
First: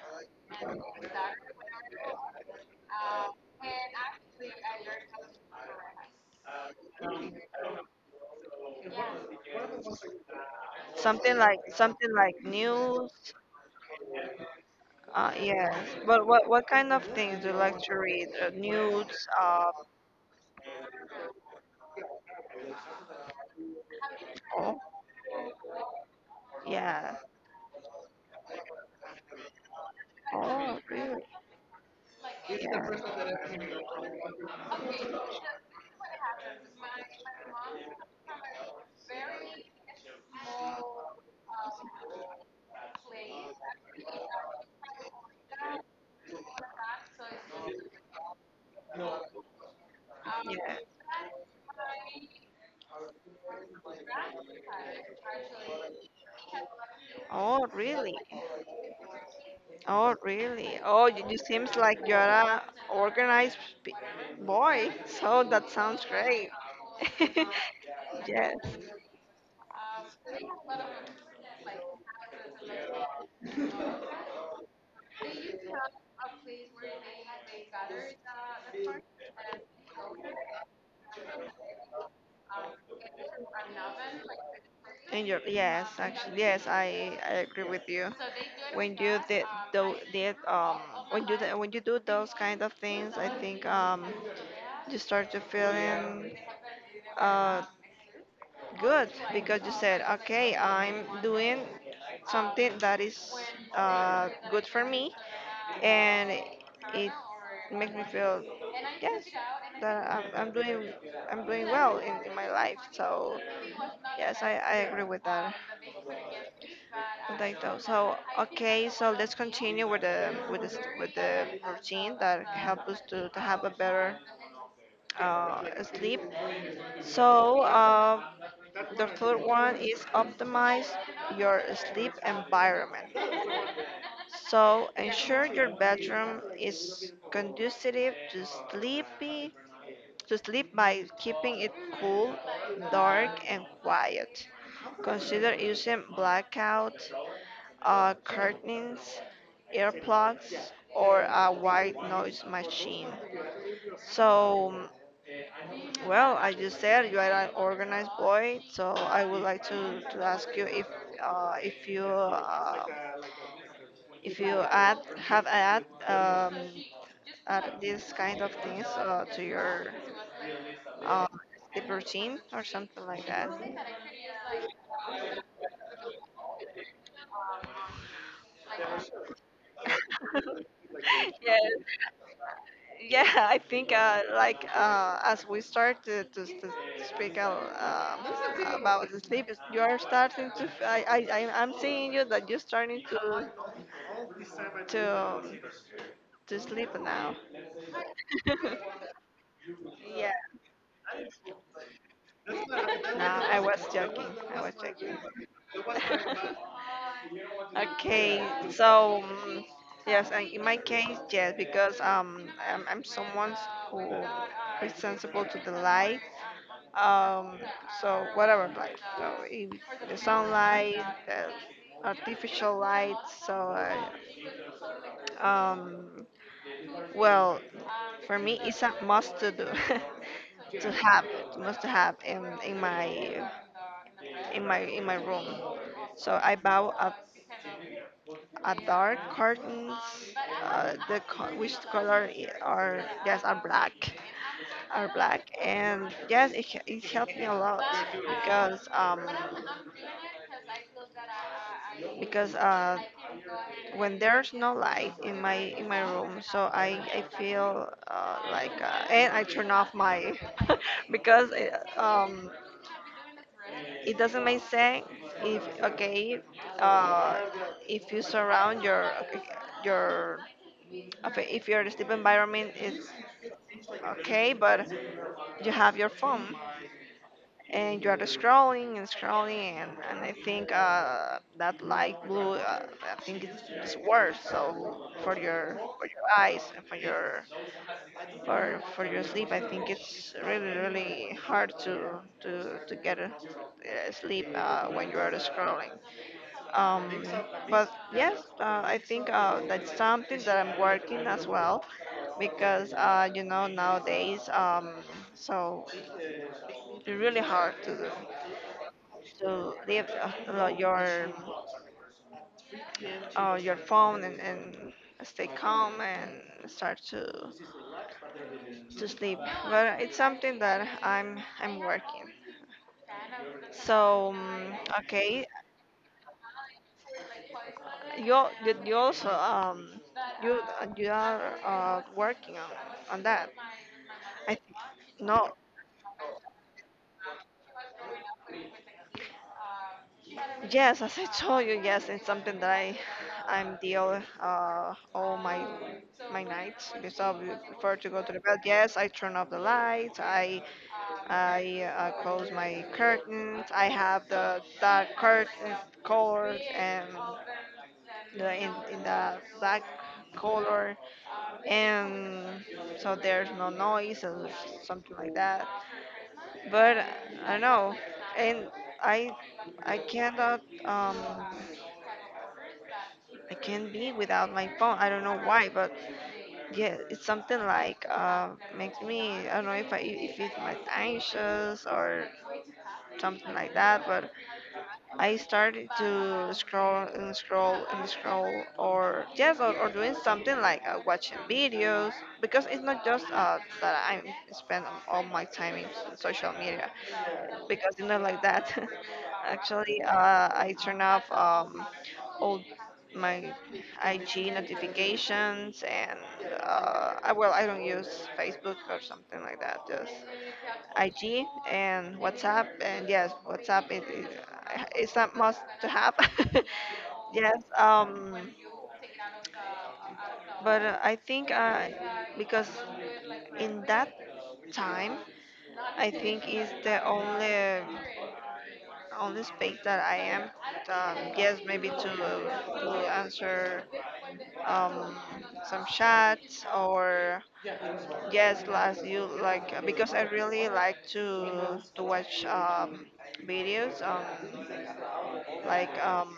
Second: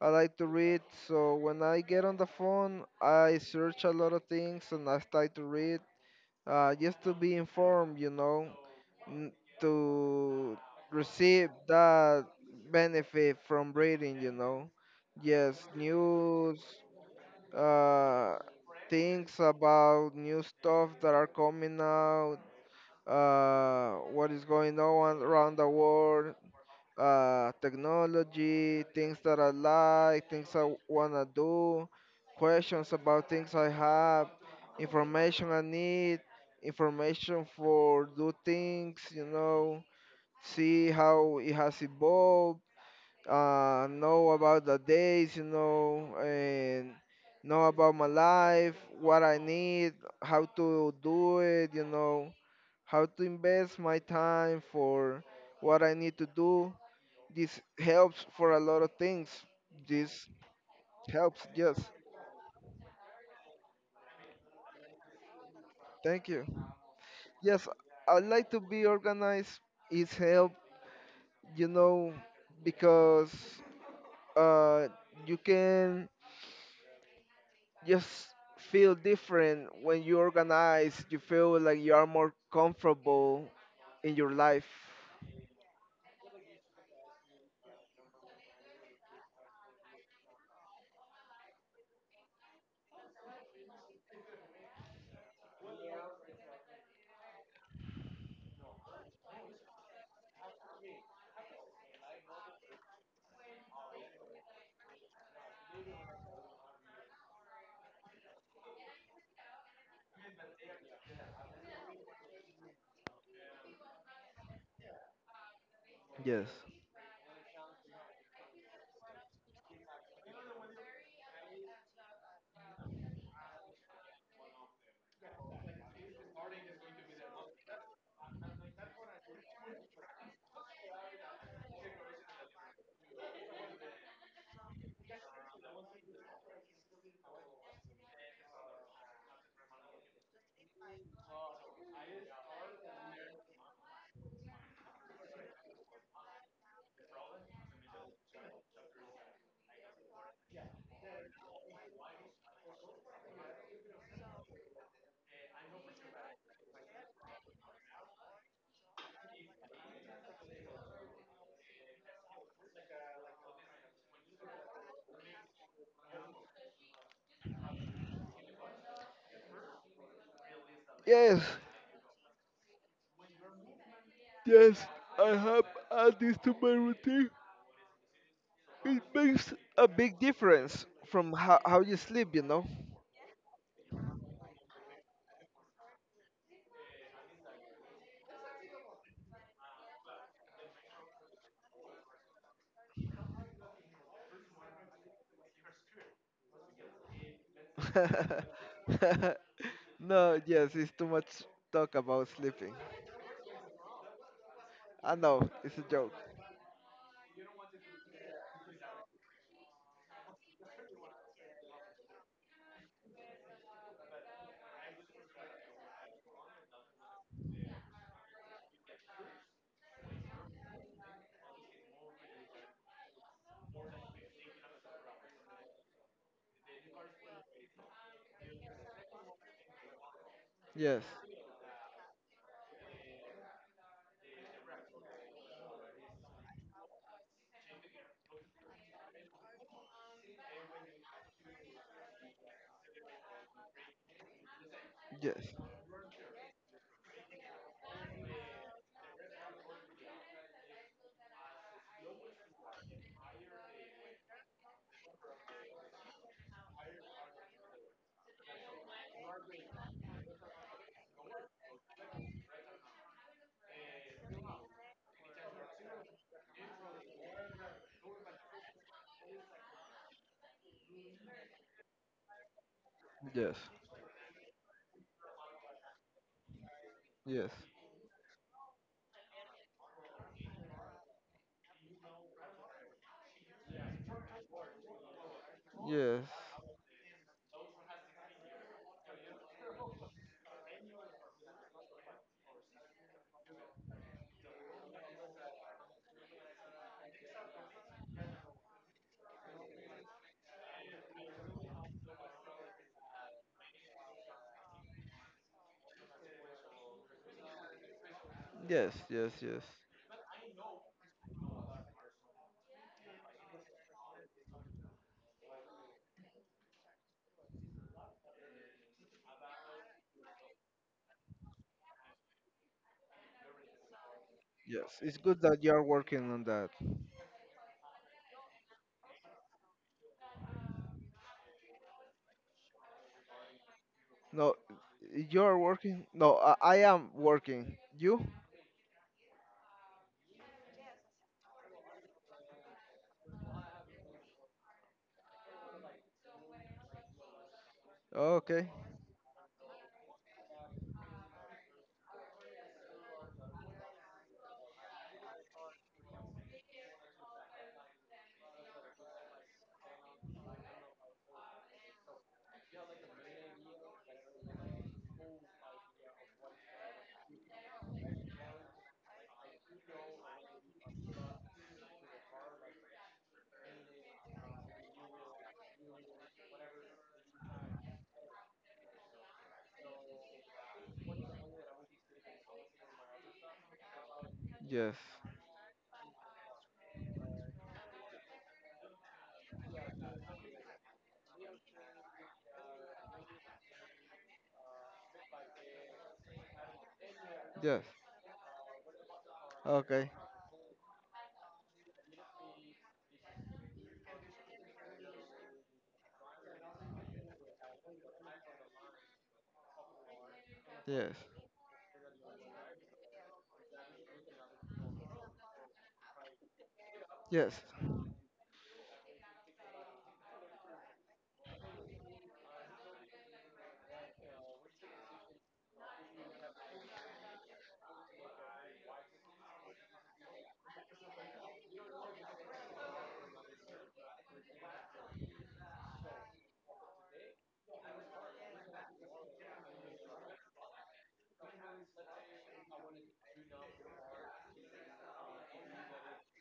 S2: I like to read, so when I get on the phone, I search a lot of things and I start to read uh, just to be informed, you know, n- to
S1: Something
S2: receive
S1: like something
S2: that
S1: like news?
S2: benefit from reading, you know.
S1: Uh,
S2: Yes,
S1: yes. But what
S2: news,
S1: what kind of things do you like to read?
S2: uh,
S1: Uh, news?
S2: things
S1: Uh,
S2: about new stuff that are coming out, uh, what is going
S1: oh,
S2: on around the world,
S1: yeah.
S2: uh, technology, things that I like, things I
S1: Oh, really?
S2: wanna do, questions
S1: Yeah.
S2: about things I have, information I need, information for do things, you know, see how it has evolved, uh, know about the days, you know, and know about my life, what I need, how
S1: Yeah.
S2: to do it, you know, how to invest my time for what I need to do. This
S1: Oh, really?
S2: helps for a lot of things.
S1: Oh,
S2: This
S1: really? Oh, you, you
S2: helps, yes.
S1: seems like you're a organized p- boy. So that sounds
S2: Thank you.
S1: great.
S2: Yes, I like to be organized. It's help, you know, because uh, you can just feel
S1: Yes.
S2: different when you organize. You feel like you are more comfortable in your life.
S1: And your yes, actually, yes, I I agree with you. When you did though did um when you th- when you do those kind of things, I think um you start to feeling uh good because you said okay, I'm doing something that is uh good for me, and it makes me feel yes that I'm, I'm doing I'm doing well in, in my life. So. Yes, I, I agree with that.
S2: Yes.
S1: With that though. So okay, so let's continue with the with the s- with the routine that help us to, to have a better uh, sleep. So uh, the third one is optimize your sleep environment. So ensure your bedroom is conducive to sleepy to sleep by keeping it cool, dark, and quiet. Consider using blackout uh, curtains, earplugs, or a white noise machine. So, well, as you said, you are an organized boy, so I would like to, to ask you if uh, if you uh, if you add have add um, add these kind of things uh, to your uh,
S2: Yes.
S1: sleep routine or something like that.
S2: Yes. I have added this to my routine. It makes a big difference from how, how
S1: yes
S2: you sleep, you know.
S1: Yeah, I think uh, like uh, as we start to, to, to speak uh, um, about the sleep, is- you are starting to. f- I I I'm I'm seeing you that you're starting to to um, to sleep now. Yeah.
S2: No, yes, it's too much talk about sleeping.
S1: No, I was joking. I was
S2: I
S1: joking.
S2: know, it's a joke.
S1: Okay, so um, yes, and in my case, yes, because um, I'm, I'm someone who is sensible to the light. Um, so whatever, like so if the sunlight, the artificial light. So uh, um, well, for me, it's a must to do, to
S2: Yes.
S1: have, must to have in in my in my in my room. So I bow up a dark curtains. Uh, the co- which color i- are yes are black, are black,
S2: Yes.
S1: and yes, it h- it helped me a lot because um because uh when there's no light in my in my room, so i i feel uh, like uh, and I turn off my because uh, um it doesn't make sense if okay, uh, if you surround your your okay, if your sleep environment is
S2: Yes.
S1: okay but you have your phone
S2: Yes.
S1: and you are scrolling and scrolling and, and I think uh, that light blue, uh, I think it's, it's worse so for your for your
S2: Yes.
S1: eyes and for your for for your sleep. I think it's really really hard to to to get a, uh, sleep uh, when you are scrolling. um, but yes, uh, I think uh, that's something that I'm working as well because uh, you know nowadays, um, so it's really hard to do,
S2: Yes. Yes. Yes.
S1: to leave uh, your uh, your phone and, and stay calm and start to to sleep. But it's something that I'm I'm working. So um,
S2: Yes, it's good
S1: okay,
S2: that you are working on that.
S1: you al- you you also um you you are uh, working on on that.
S2: No,
S1: I
S2: you
S1: No.
S2: are working. No, I, I am working. You?
S1: Yes, as I told you, yes, it's something that I I'm deal uh all my my nights before before to go to the bed.
S2: Okay.
S1: Yes, I turn off the lights. I I uh, close my curtains. I have the dark curtain color and the in, in the black color, and so there's no noise or something like that. But I know, and I I cannot um I can't be without my phone. I don't know why, but yeah, it's something like uh makes me, I don't know if I if it makes anxious or something like that, but
S2: Yes.
S1: I started to scroll and scroll and scroll, or yes, or, or doing something like uh, watching videos, because it's not just uh, that I spend all my time in s- social media,
S2: Yes.
S1: because it's not like that. Actually,
S2: Okay.
S1: uh, I turn off um, all my I G notifications, and uh, I, well, I don't use Facebook or something like that. Just
S2: Yes.
S1: I G and WhatsApp. And yes, WhatsApp it, it, it's a must to have.
S2: Yes.
S1: Yes. Um, but uh, I think uh, because in that time, I think is the only only space that I am. Um, yes, maybe to to answer um, some chats or yes, last you like uh, because I really like to to watch um, videos um like um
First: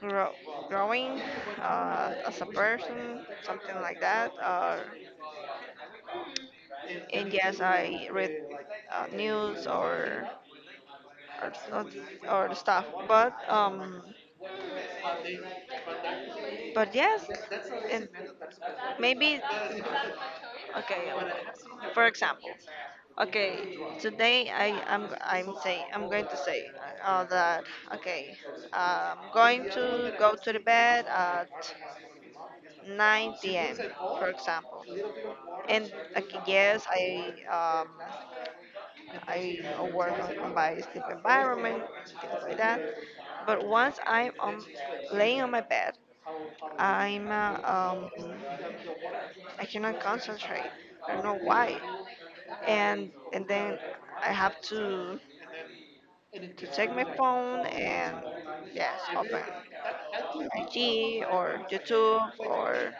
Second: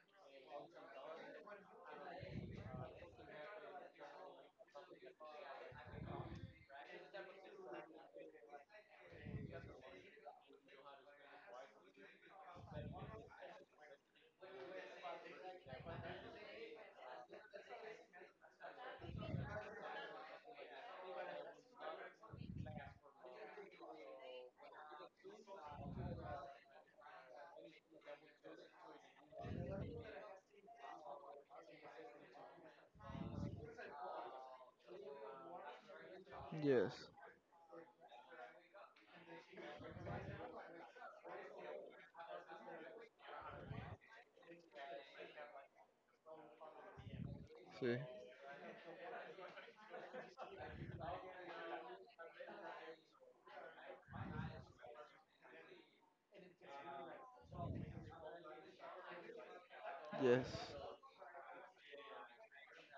S1: grow, growing uh, as a person, something like that, uh, and yes, I read uh, news or or, or or stuff, but um but yes, and maybe okay, well, for example, okay, today I am I'm saying I'm going to say uh, that okay, I'm going to go to the bed at nine p m for example, and okay, yes,
S2: Yes.
S1: I um, I work on my sleep environment, things like that. But once I'm on, laying on my bed, I'm uh,
S2: See.
S1: um, I cannot concentrate. I don't know why. And and then I have to to take my phone and yes, open
S2: Yes.
S1: I G or YouTube or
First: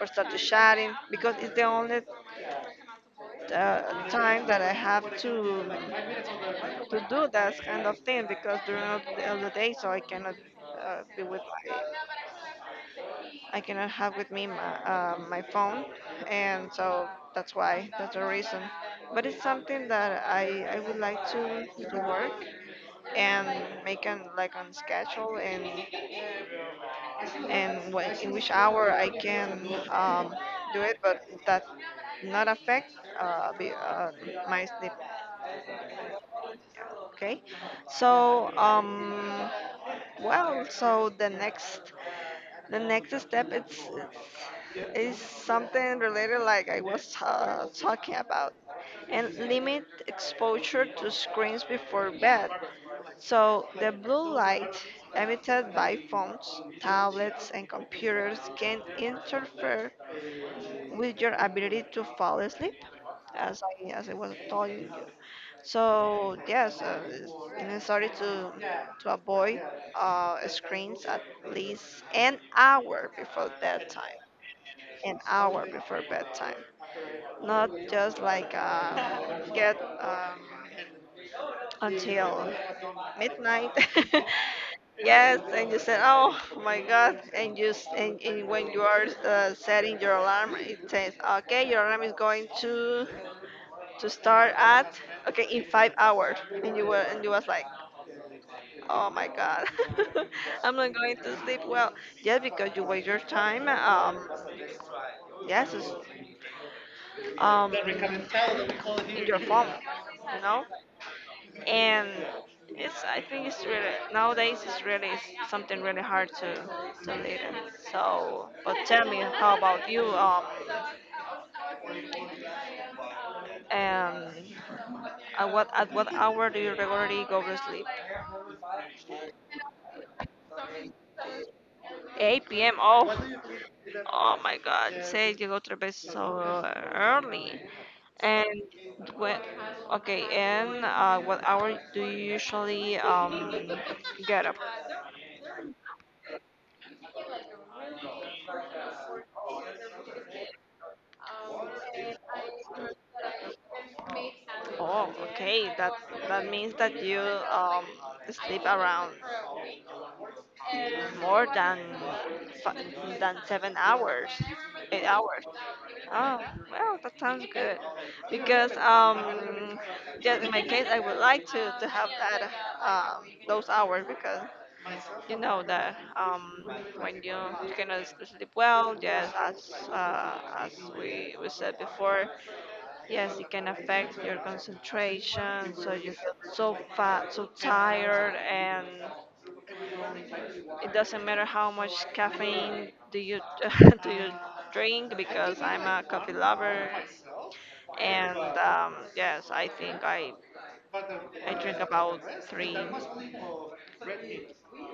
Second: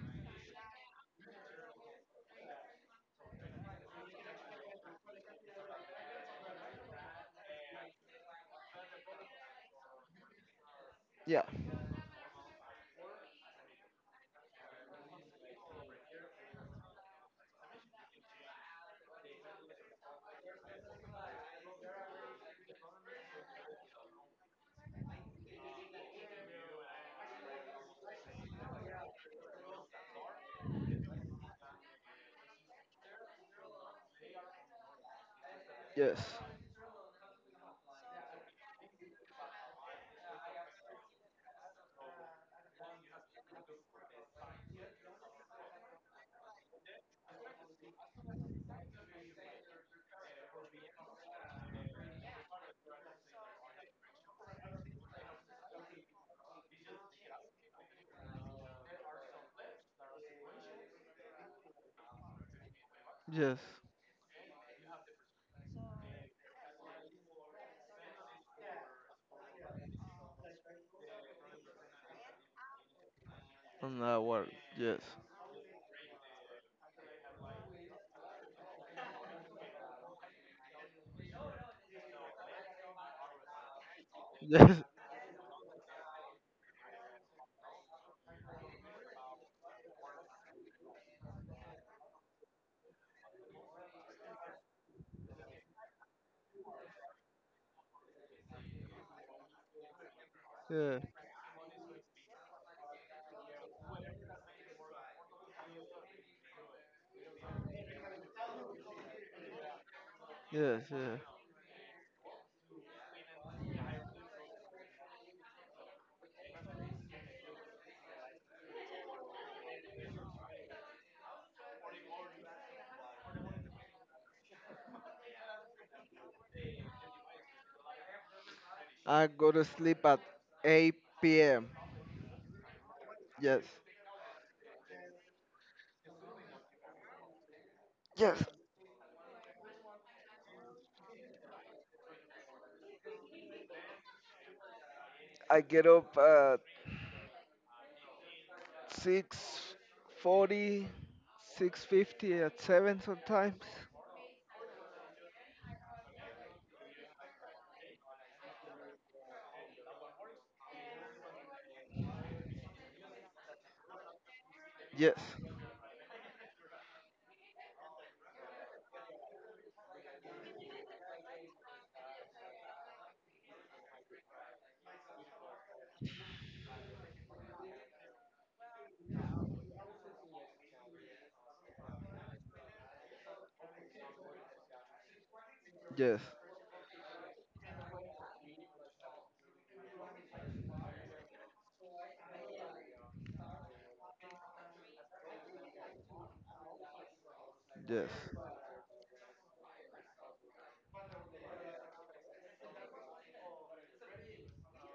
S1: or start to chatting because it's the only uh, time that I have to to do that kind of thing because during the the day, so I cannot uh, be with
S2: Yeah.
S1: my, I cannot have with me my, uh, my phone, and so that's why, that's the reason. But it's something that I, I would like to, to work and make an like on schedule and and when, in which hour I can um, do it, but that not affect uh, be, uh, my sleep.
S2: Yes.
S1: Okay, so um, well, so the next The next step it's, is something related like I was ta talking about, and limit exposure to screens before bed. So the blue light emitted by phones, tablets, and computers can interfere with your ability to fall asleep,
S2: Yes.
S1: as I as I was told you. So yes, uh, it's necessary to to avoid uh, screens at least an hour before
S2: I'm
S1: bedtime,
S2: not work. Yes.
S1: an hour before bedtime. Not just like uh, get um, until midnight.
S2: Yes.
S1: Yes, and you said, "Oh my God!" And you s- and, and when you are uh, setting your alarm, it says, "Okay, your alarm is going to to start at okay in five hours," and you were and you was like, "Oh my God, I'm not
S2: Yeah.
S1: going to sleep well." Yes, because you waste your time. Um, yes, it's, um, in your phone, you know.
S2: Yes. Yeah.
S1: And it's, I think it's really, nowadays it's really s- something really hard to to live in. So, but tell me, how about you? Um, and At what, at what hour do you regularly go to sleep?
S2: I go to sleep at eight p m.
S1: eight p m. Oh,
S2: Yes.
S1: oh my God! Say, you go to bed so early.
S2: Yes.
S1: And when okay, and uh, what hour do you usually um get up?
S2: I get up at six forty, six fifty at seven sometimes.
S1: Oh, okay. That that means that you um sleep around more than fi- than seven hours, eight
S2: Yes,
S1: hours. Oh, well, that sounds good. Because um, yeah, in my case, I would like to to have that um those hours because you know that um when you you cannot s- sleep well, yes, as uh, as we we said before, yes, it can affect your concentration. So you
S2: yes,
S1: feel so fat, so tired, and it doesn't matter how much caffeine do you do you drink, because I'm a coffee lover.
S2: yes.
S1: And um, yes, I think I I drink about three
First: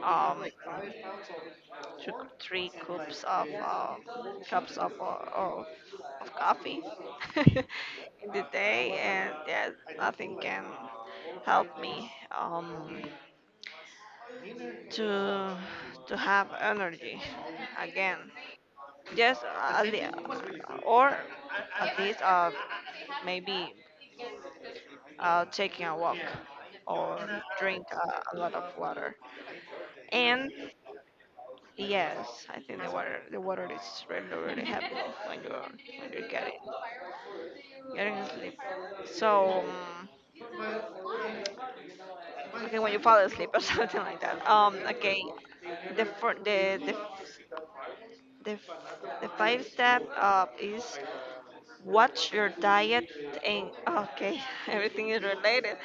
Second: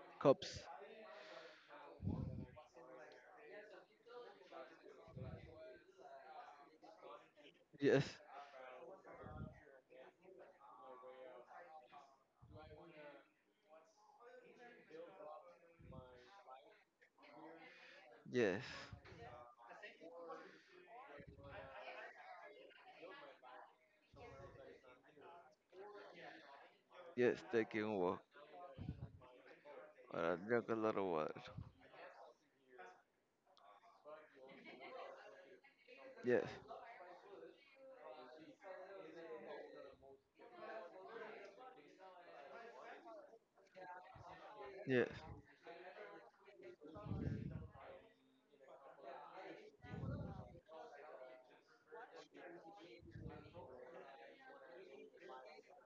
S1: um
S2: Cups.
S1: two, three cups of uh, cups of, uh, of of coffee
S2: Yes,
S1: in the day, and yes, nothing can help me um to to have energy again.
S2: yes,
S1: Yes, uh, at lea- or at least uh, maybe uh, taking a walk
S2: yes.
S1: or
S2: Taking
S1: drink
S2: a walk.
S1: uh, a lot of water.
S2: But I
S1: And
S2: drink a lot of water.
S1: yes, I think the water the water is really really helpful when you are when you
S2: Yes,
S1: get it getting asleep. So um, okay, when you fall asleep or something like that. Um,
S2: yes,
S1: okay, the fir- the the the, f- the five step uh, is, what's your diet? And okay, everything is related.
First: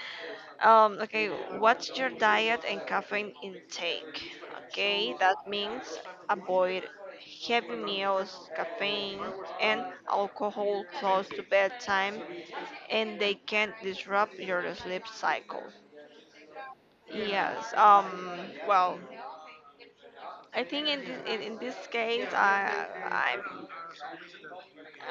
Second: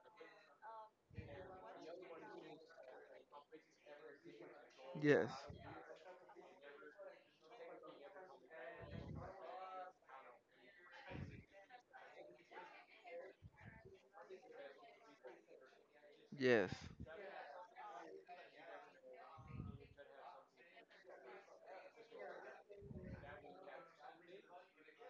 S1: Um, okay, what's your diet and caffeine intake? Okay,
S2: yes,
S1: that means avoid heavy meals, caffeine, and alcohol close to bedtime, and they can disrupt your sleep cycle.
S2: yes.
S1: Yes. Um. Well, I think in this, in, in this case, I I'm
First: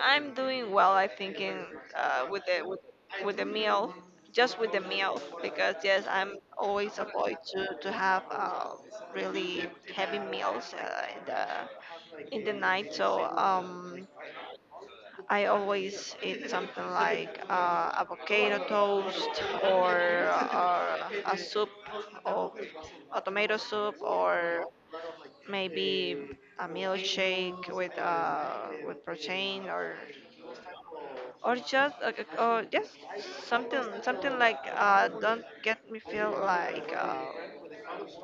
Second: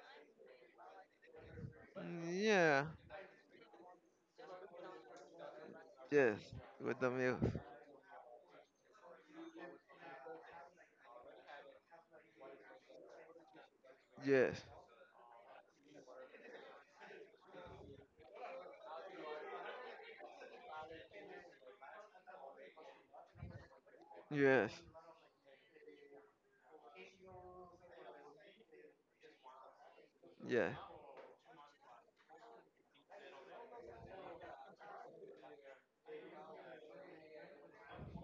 S1: I'm doing well, I think, in, uh, with the with,
S2: Yeah,
S1: with the meal, just with the meal, because yes, I'm
S2: yes.
S1: always
S2: With the
S1: avoid
S2: meals.
S1: to to have uh, really heavy meals uh, in the in the night. So um,
S2: Yes,
S1: I always eat something like uh, avocado toast, or, or a soup of a tomato soup or
S2: yes,
S1: maybe a milkshake with uh, with protein or
S2: yeah,
S1: or just uh, uh, or just something, something like uh, don't get me feel like uh,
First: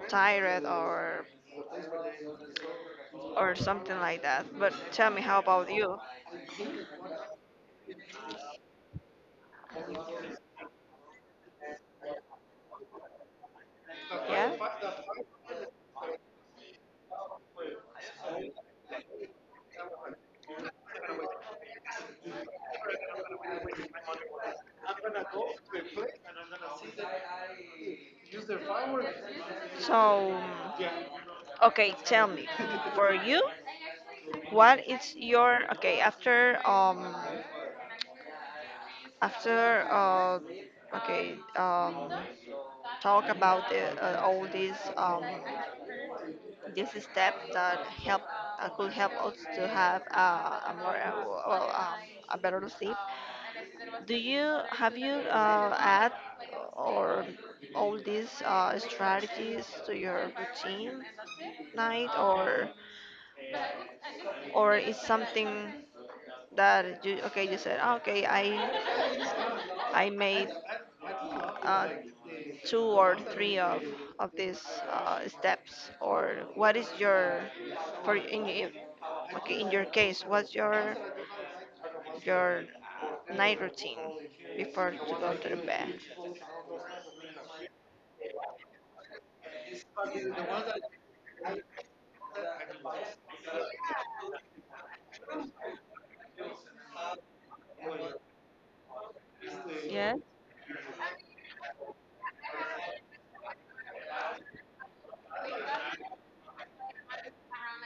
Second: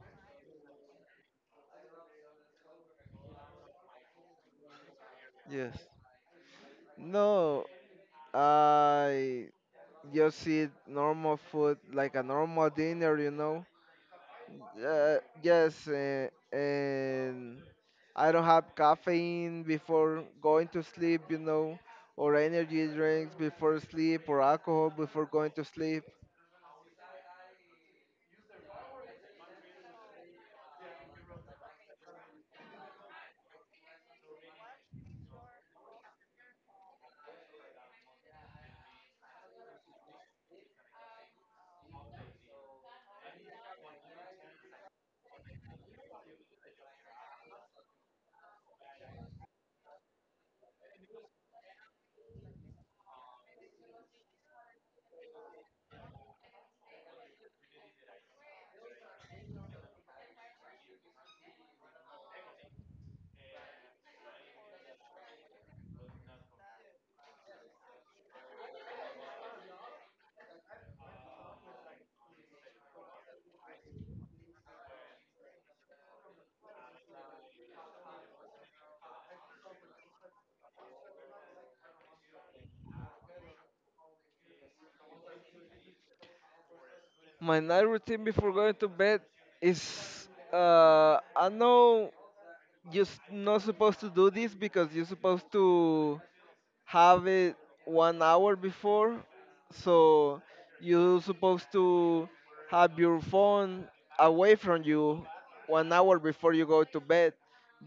S1: tired or or something like that. But tell me, how about
S2: yes.
S1: you?
S2: No, I just eat normal food like a normal dinner, you know.
S1: Yeah,
S2: Yeah, yes, uh, and I don't have caffeine before going to sleep, you know, or energy drinks before sleep, or alcohol before going to sleep.
S1: so okay, tell me, for you, what is your okay, after um after uh okay, um talk about the, uh, all these um, this step that help uh, could help us to have uh, a more uh, well, um, a better sleep. Do you have, you uh, add or all these uh, strategies to your routine night or or is something that you okay, you said, "Oh, okay, I I made uh, two or three of of these uh, steps," or what is your for in in- okay, in your case, what's your your night routine before to go to the bed?
S2: My night routine before going to bed is uh, I know you're s- not supposed to do this because you're supposed to have it one hour before.
S1: Yes.
S2: So you're supposed to have your phone away from you one hour before you go to bed.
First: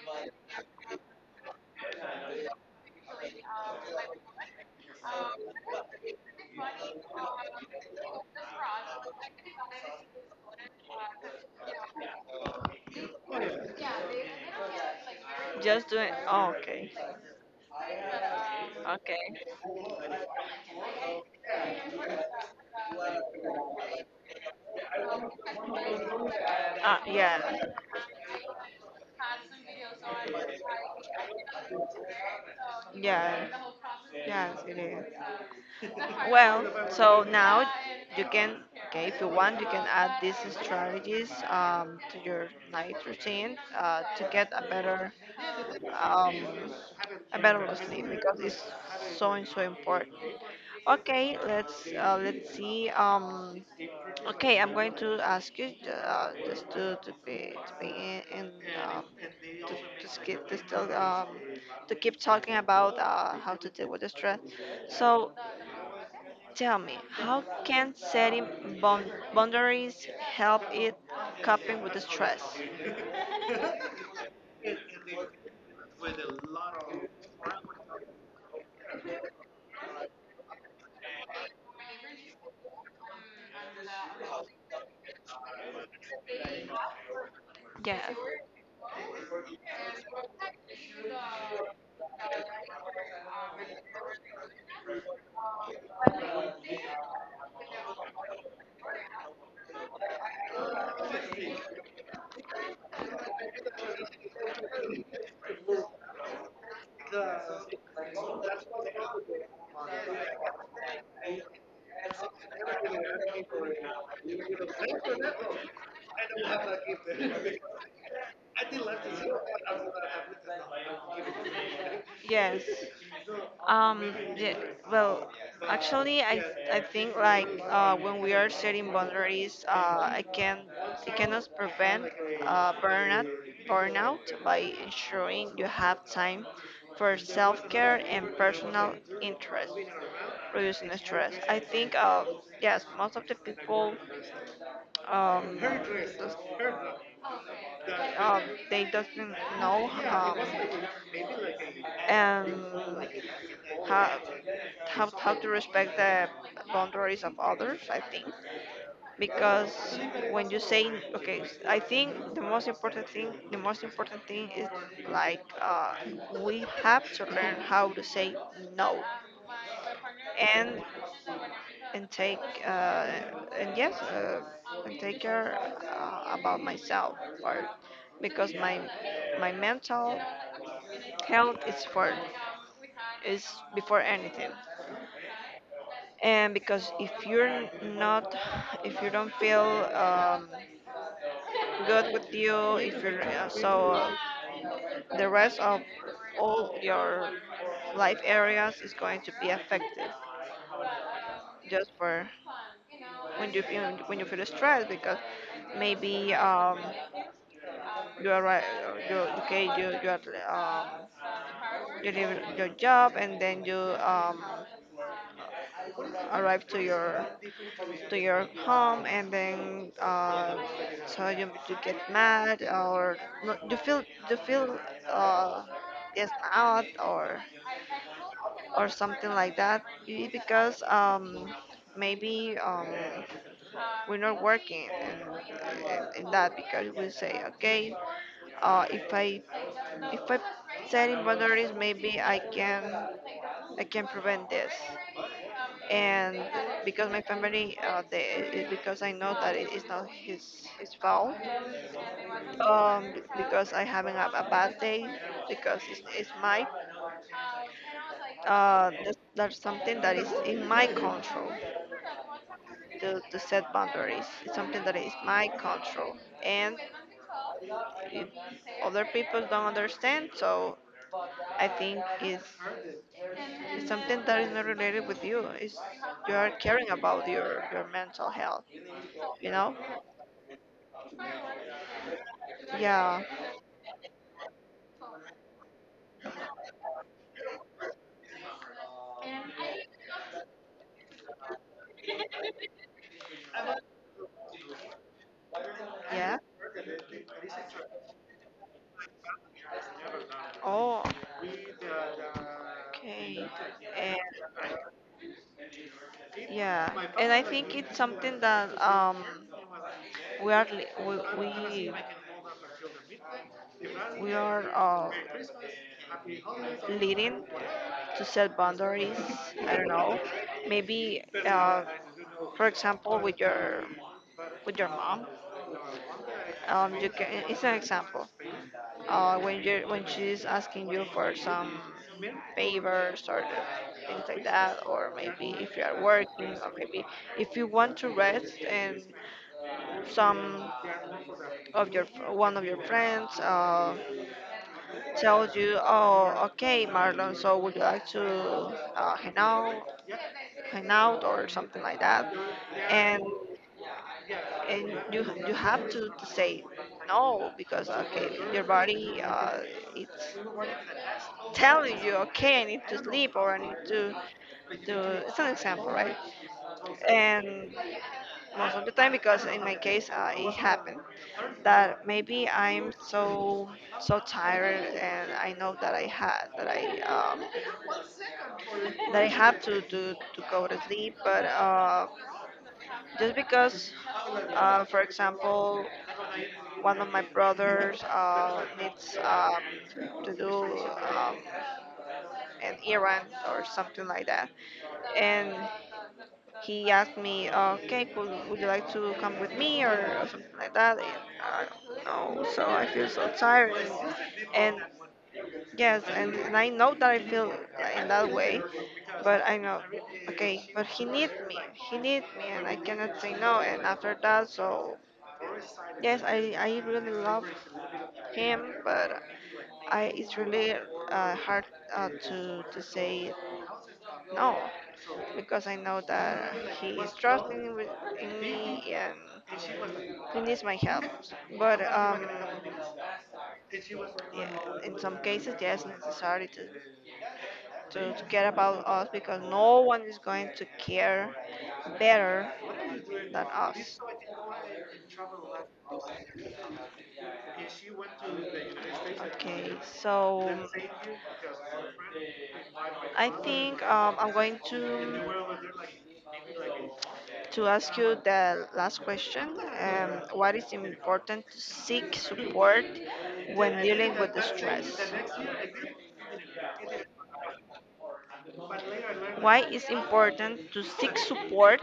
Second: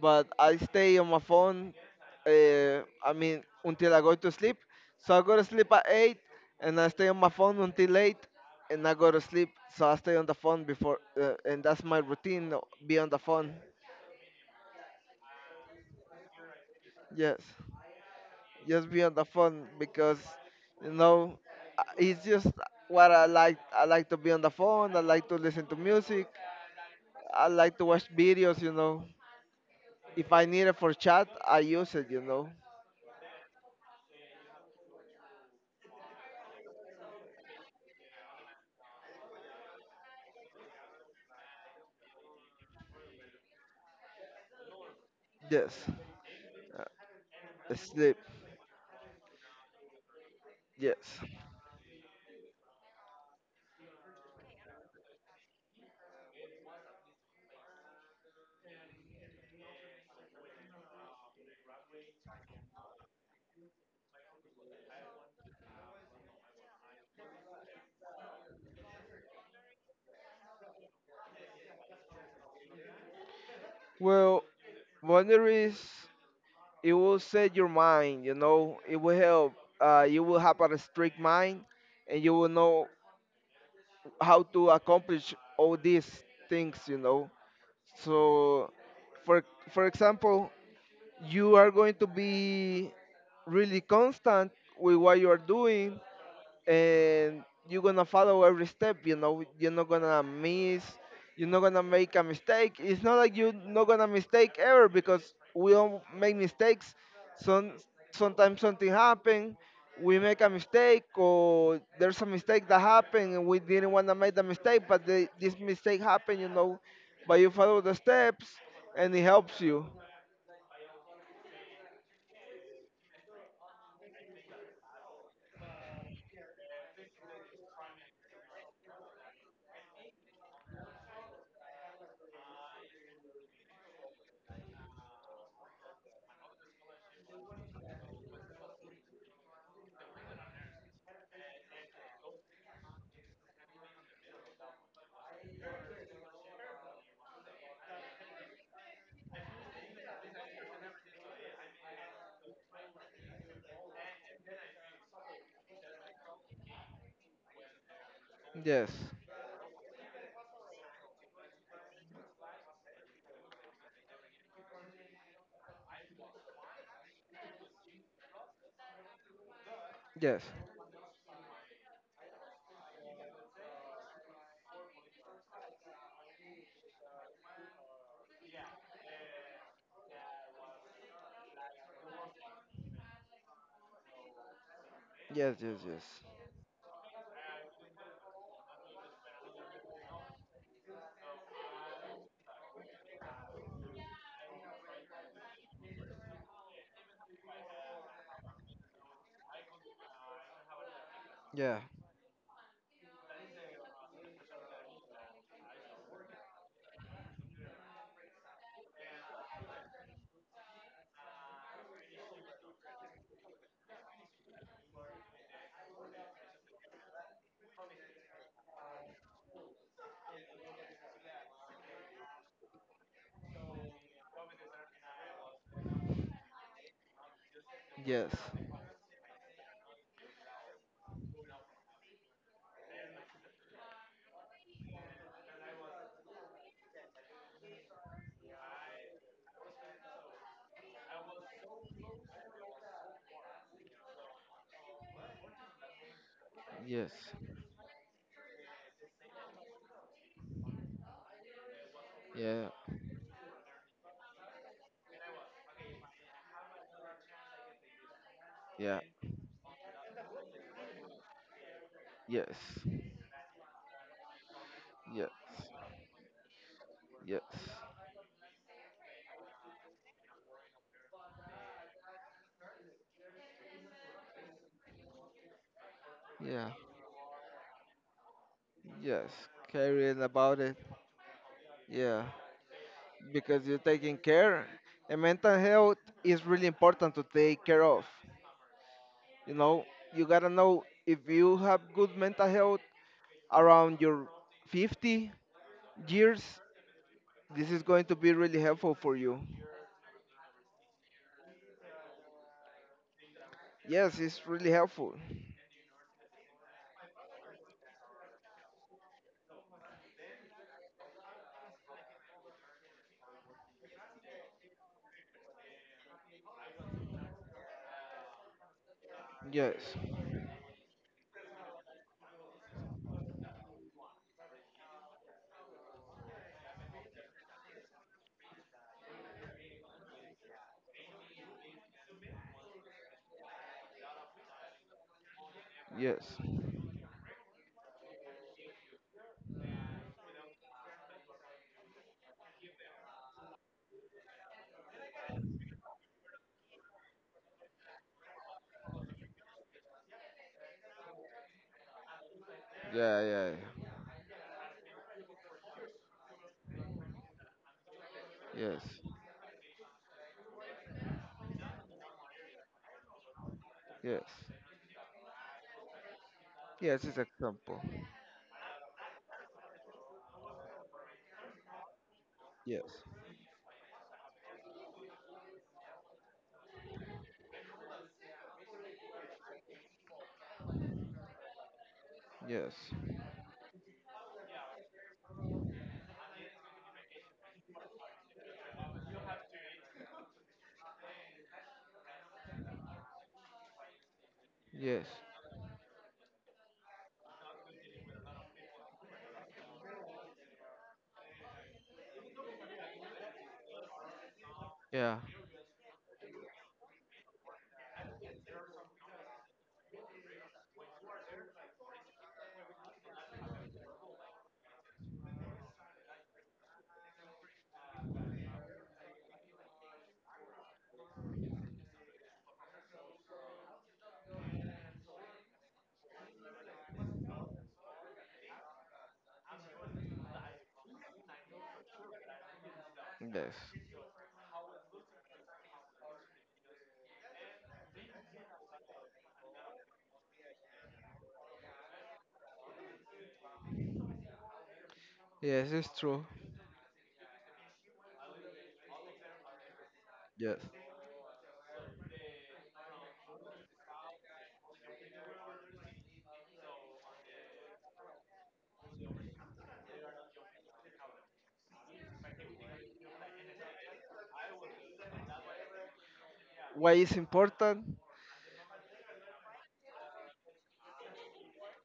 S2: But I stay on my phone, uh, I mean, until I go to sleep. So I go to sleep at eight and I stay on my phone until eight and I go to sleep. So I stay on the phone before, uh, and that's my routine, uh, be on the phone.
S1: Just doing. Oh, okay.
S2: Yes. Just be on the
S1: Okay.
S2: phone because you know uh, it's just what I like. I like to be on the phone. I like to listen to music.
S1: Ah, yeah.
S2: I like to watch videos. You know, if I need it for chat, I use it. You know,
S1: Yeah. Yes, it is. Well, so now you can, okay, if you want, you can add these strategies um, to your night routine uh, to get a better
S2: yes,
S1: um, a better
S2: uh,
S1: sleep
S2: sleep.
S1: because it's so and so important.
S2: Yes.
S1: Okay, let's uh, let's see. Um, okay, I'm going to ask you uh, just to to be to be in, in um, to, to skip to still um, to keep talking about uh, how to deal with the stress. So tell me, how can setting bound- boundaries help it coping with the stress?
S2: Well, boundaries, it will set your mind. You know, it will help. Uh, you will have a strict mind, and you will know how to accomplish all these things. You know,
S1: Yeah.
S2: so, for for example, you are going to be really constant with what you are doing, and you're gonna follow every step, you know. You're not gonna miss, you're not gonna make a mistake. It's not like you're not gonna mistake ever because we all make mistakes. some Sometimes something happen, we make a mistake, or there's a mistake that happened and we didn't want to make the mistake, but the, this mistake happened, you know, but you follow the steps and it helps you.
S1: Yes. Um, yeah, well, actually, I, I think like uh, when we are setting boundaries, uh, I can it cannot prevent uh, burnout burnout by ensuring you have time for self-care and personal interests, reducing stress. I think uh, yes, most of the people um, um, they doesn't know um, and how, how how to respect the boundaries of others. I think
S2: Yes,
S1: because when you say okay, I think the most important thing the most important thing is like uh, we have to learn how to say no.
S2: yes,
S1: And and take uh, and yes uh, and take care uh, about myself, for because my my mental health is for is before anything.
S2: yes, yes, yes,
S1: And because if you're not, if you don't feel um, good with you, if you're uh, so uh, the rest of all your life areas is going to be affected
S2: yeah,
S1: just for when you feel when you feel stressed. Because maybe um, you are right. Uh, you okay, you you are um you leave your job and then you um arrive to your to your home, and then uh so you, you get mad. Or no, you feel you feel uh yes out, or
S2: yes,
S1: or something like that. Y- because um maybe um we're not working in, in, in that, because we say, okay, uh, if I if I setting boundaries, maybe I can I can prevent this. And because
S2: yes,
S1: my family, uh, they, it, because I know that it is not his his fault.
S2: yeah,
S1: Um, b- because I haven't had a bad day, because it's, it's my, uh,
S2: yeah.
S1: that's, that's something that is in my control
S2: Yes,
S1: to, to set boundaries. It's something that is
S2: yes,
S1: my control. And
S2: yes,
S1: if other people don't understand, so I think it's, it's something that is not related with you. It's you are
S2: yeah,
S1: caring about your, your mental health,
S2: yes.
S1: you know?
S2: Caring about it, yeah,
S1: Yeah.
S2: because you're taking care. And mental health is really important to take care of. You know, you gotta know if you have good mental health around your fifty
S1: Yeah.
S2: years, this is going to be really helpful for you.
S1: Oh. Okay. And
S2: Yes, it's really helpful.
S1: yeah, and I think it's something that um we are li- we we, we are uh, leading to set boundaries. I
S2: Yes,
S1: don't know. Maybe, uh, for example, with your with your mom, um, you can. It's an example. Uh, when you when she's asking you for some favors or things like that, or maybe if you are
S2: yes,
S1: working, or maybe if you want to rest, and some of your one of your friends uh, tells you, "Oh, okay, Marlon, so would you like to uh, hang out, hang out, or something like that?" And
S2: yeah, yeah, yeah.
S1: and you you have to, to say no. Because okay, your
S2: Yes,
S1: body uh, it's telling you, "Okay, I need to sleep, or I need to
S2: yes,
S1: to." It's an example, right?
S2: yes. It's
S1: And
S2: example.
S1: most of the time, because in my case uh, it happened that maybe
S2: Yes,
S1: I'm so so tired, and I know that I had that I um, that I have to do to go to sleep. But uh,
S2: yes,
S1: just because uh, for example, one of my brothers uh, needs um, to do um, an errand or something like that,
S2: yes.
S1: and he asked me, okay, could, would you like to come with me or something like that? And I don't know, so I feel so tired. And, and
S2: Yeah.
S1: yes, and, and I know that I feel in that way, but I know, okay, but he needs me, he needs me, and I cannot say no. And after that, so yes, I, I really love him, but I, it's really uh, hard uh, to, to say no, because I know that he is trusting with, in me, and he needs my help. But um,
S2: Yes.
S1: Yeah, in some cases, yes, necessary to to, to care about us, because no one is going to care better than us.
S2: Yes, it's true.
S1: Okay, so
S2: Yes.
S1: I think um, I'm going to to ask you the last question. Um, what is important to seek support when dealing with the stress?
S2: Why is important?
S1: Why it's important to seek support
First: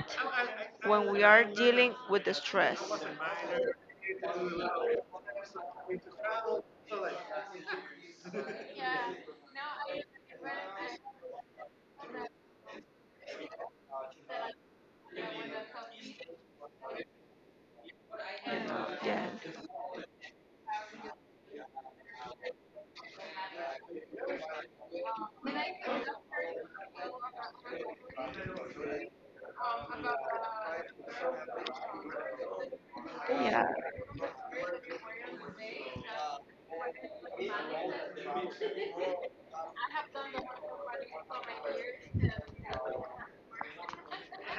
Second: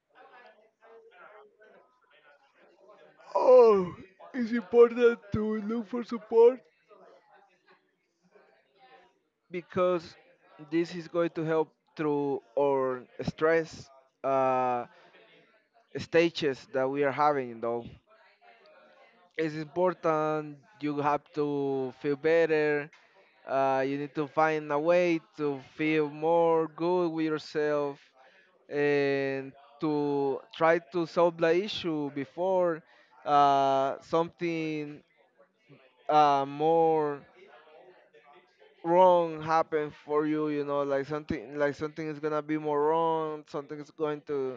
S1: when we are dealing with the stress?
S2: Oh, it's important to look for support because this is going to help through our stress uh, stages that we are having. Though it's important, you have to feel better. Uh, you need to find a way to feel more good with yourself and to try to solve the issue before
S1: Yes.
S2: uh, something uh, more wrong happen for
S1: Yeah.
S2: you, you know. Like something like something is gonna be more wrong, something is going to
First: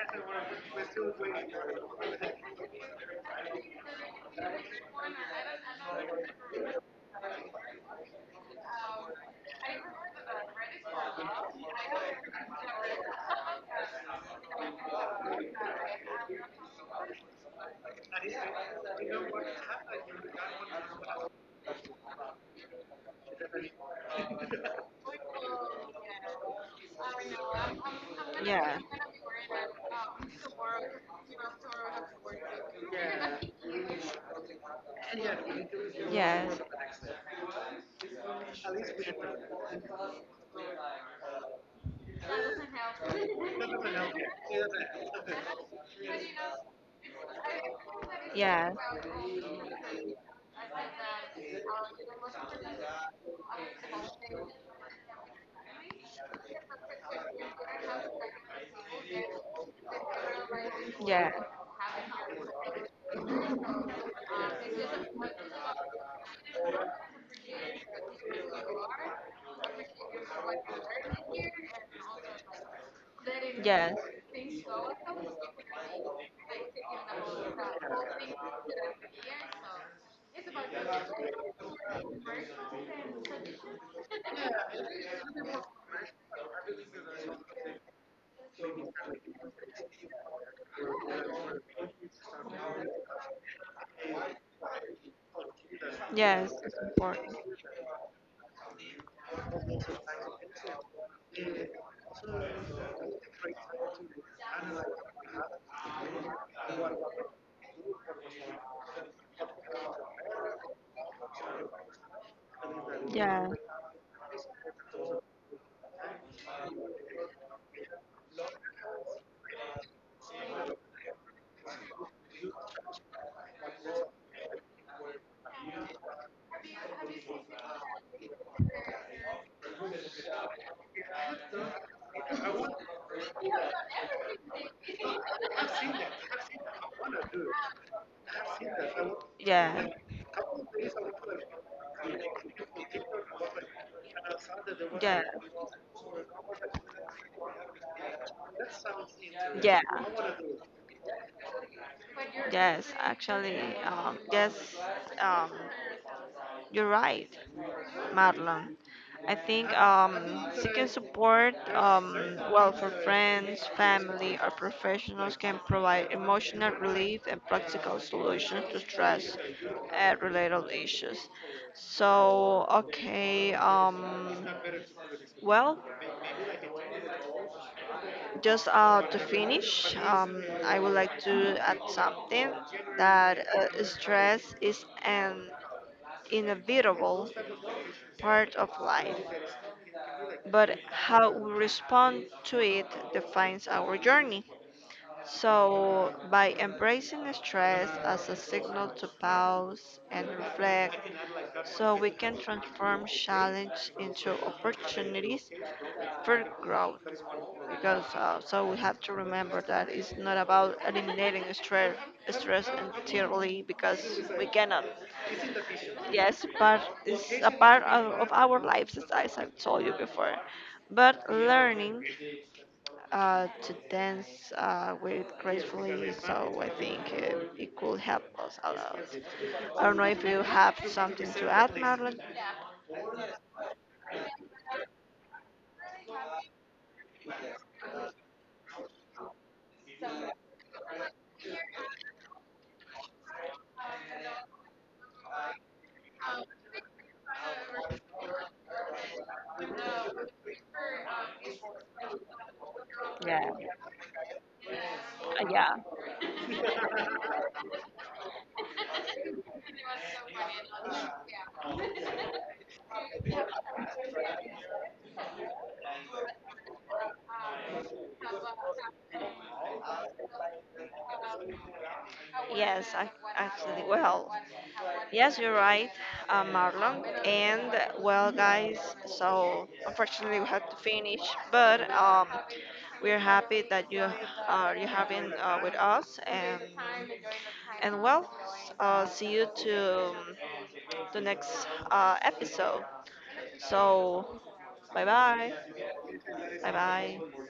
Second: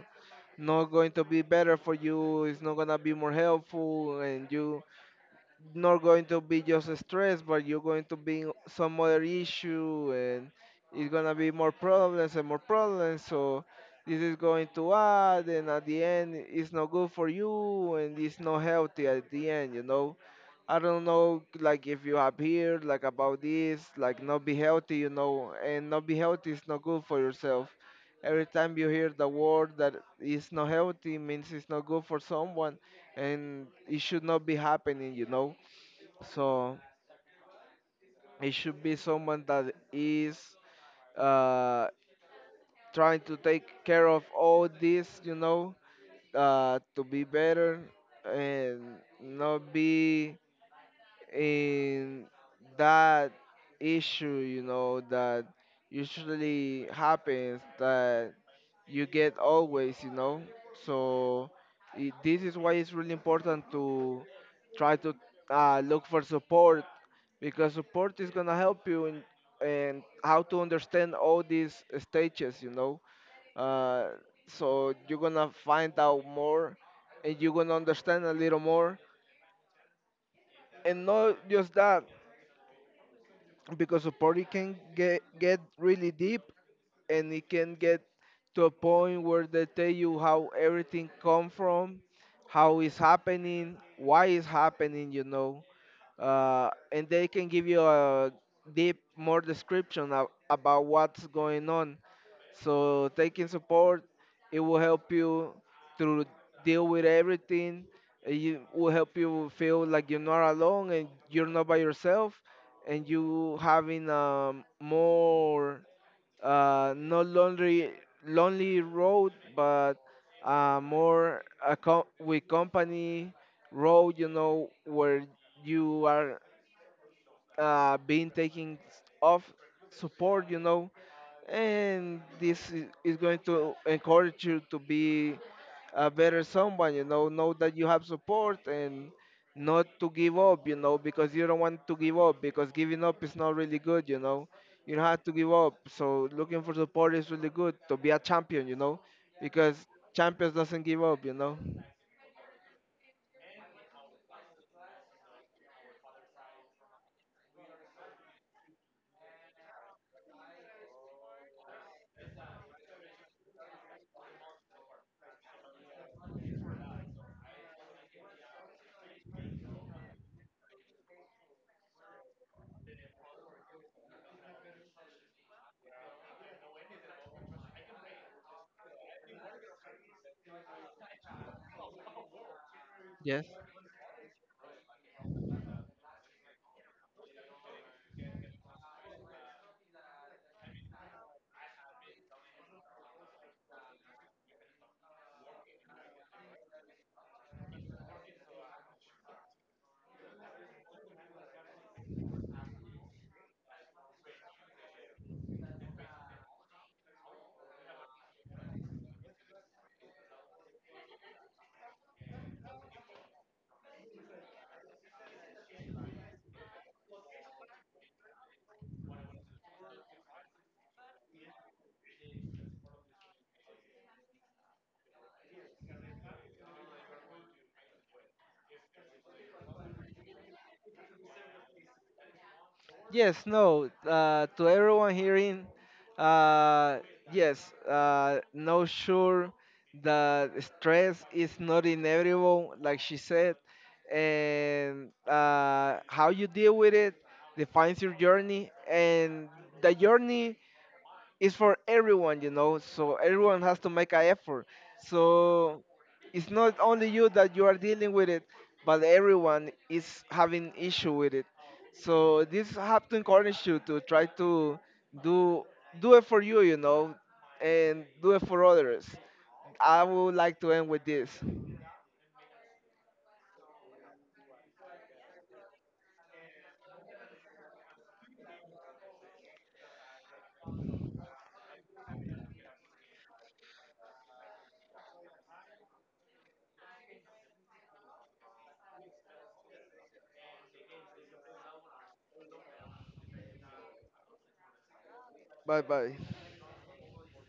S2: not going to be better for you, it's not gonna be more helpful, and you not going to be just stress, but you're going to be in some other issue, and it's gonna be more problems and more problems. So this is going to add, and at the end, it's not good for you, and it's not healthy at the end. You know, I don't know, like if you have heard like about this, like not be healthy, you know, and not be healthy is not good for yourself. Every
S1: Yeah.
S2: time you hear the word that is not healthy means it's not good for someone and it should not be happening, you know,
S1: Yes.
S2: so it should be someone that is uh,
S1: That
S2: trying
S1: doesn't
S2: to
S1: help.
S2: take care of all this, you know, uh, to be better and not be, and that issue, you know, that usually happens, that you get always, you know.
S1: Yeah. Yeah.
S2: So I This is why it's really important to try to uh, look for support because support is going to help you in and how to understand all these stages, you know.
S1: Yes.
S2: uh, so you're going to find out more and you're going to understand a little more, and not just that, because the party can get get really deep, and it can get to a point where they tell you how everything come from, how it's happening, why it's happening, you know.
S1: Yes,
S2: Uh,
S1: it's
S2: and they
S1: important.
S2: can give you a deep more description of, about what's going on. So taking support, it will help you to deal with everything. Uh, you will help you feel like you're not alone and you're not by yourself, and
S1: Yeah.
S2: you having a more uh, not lonely lonely road, but uh, more a co- with company road. You know, where you are uh, being taken off support, you know, and this i- is going to encourage you to be a better someone, you know, know that you have support and
S1: Yeah.
S2: not to give up, you know, because you don't want to give up because giving up is not really good, you know. You don't
S1: Yeah.
S2: have to give up. So looking for support is really good to be a champion, you know, because
S1: Yeah.
S2: champions doesn't give up, you know.
S1: Yes, actually, um, yes, um, you're right, Marlon. I think um, seeking support, um, well, for friends, family, or professionals can provide emotional relief and practical solutions to stress uh, related issues. So, okay, um, well, just uh, to finish, um, I would like to add something
S2: Yes.
S1: that uh, stress is an inevitable part of life, but how we respond to it defines our journey. So, by embracing stress as a signal to pause and reflect, so we can transform challenge into opportunities for growth. Because uh, so we have to remember that it's not about eliminating stress, stress entirely, because we cannot. Yes, part is a part of, of our lives, as I as I've told you before. But learning uh, to dance uh, with gracefully, so I think it, it could help us a lot. I don't know if you have something to add, Marlon.
S2: Yes, no. Uh, to everyone hearing, uh, yes, uh, no, sure that stress is not inevitable, like she said, and uh, how you deal with it defines your journey, and the journey, it's for everyone, you know. So
S1: Yeah,
S2: everyone has to make an effort.
S1: uh, yeah,
S2: So it's not only you that you are dealing with it, but everyone is having issue with it. So this have to encourage you to try to do do it for you, you know, and do it for others. I would like to end with this.
S1: Yes, I actually well, Yes, you're right, uh, Marlon. And well, guys, so unfortunately we have to finish, but um, we're happy that you are you have been uh, with us, and and well, uh, see you to um, the next uh, episode. So bye bye,
S2: Bye bye.
S1: bye bye.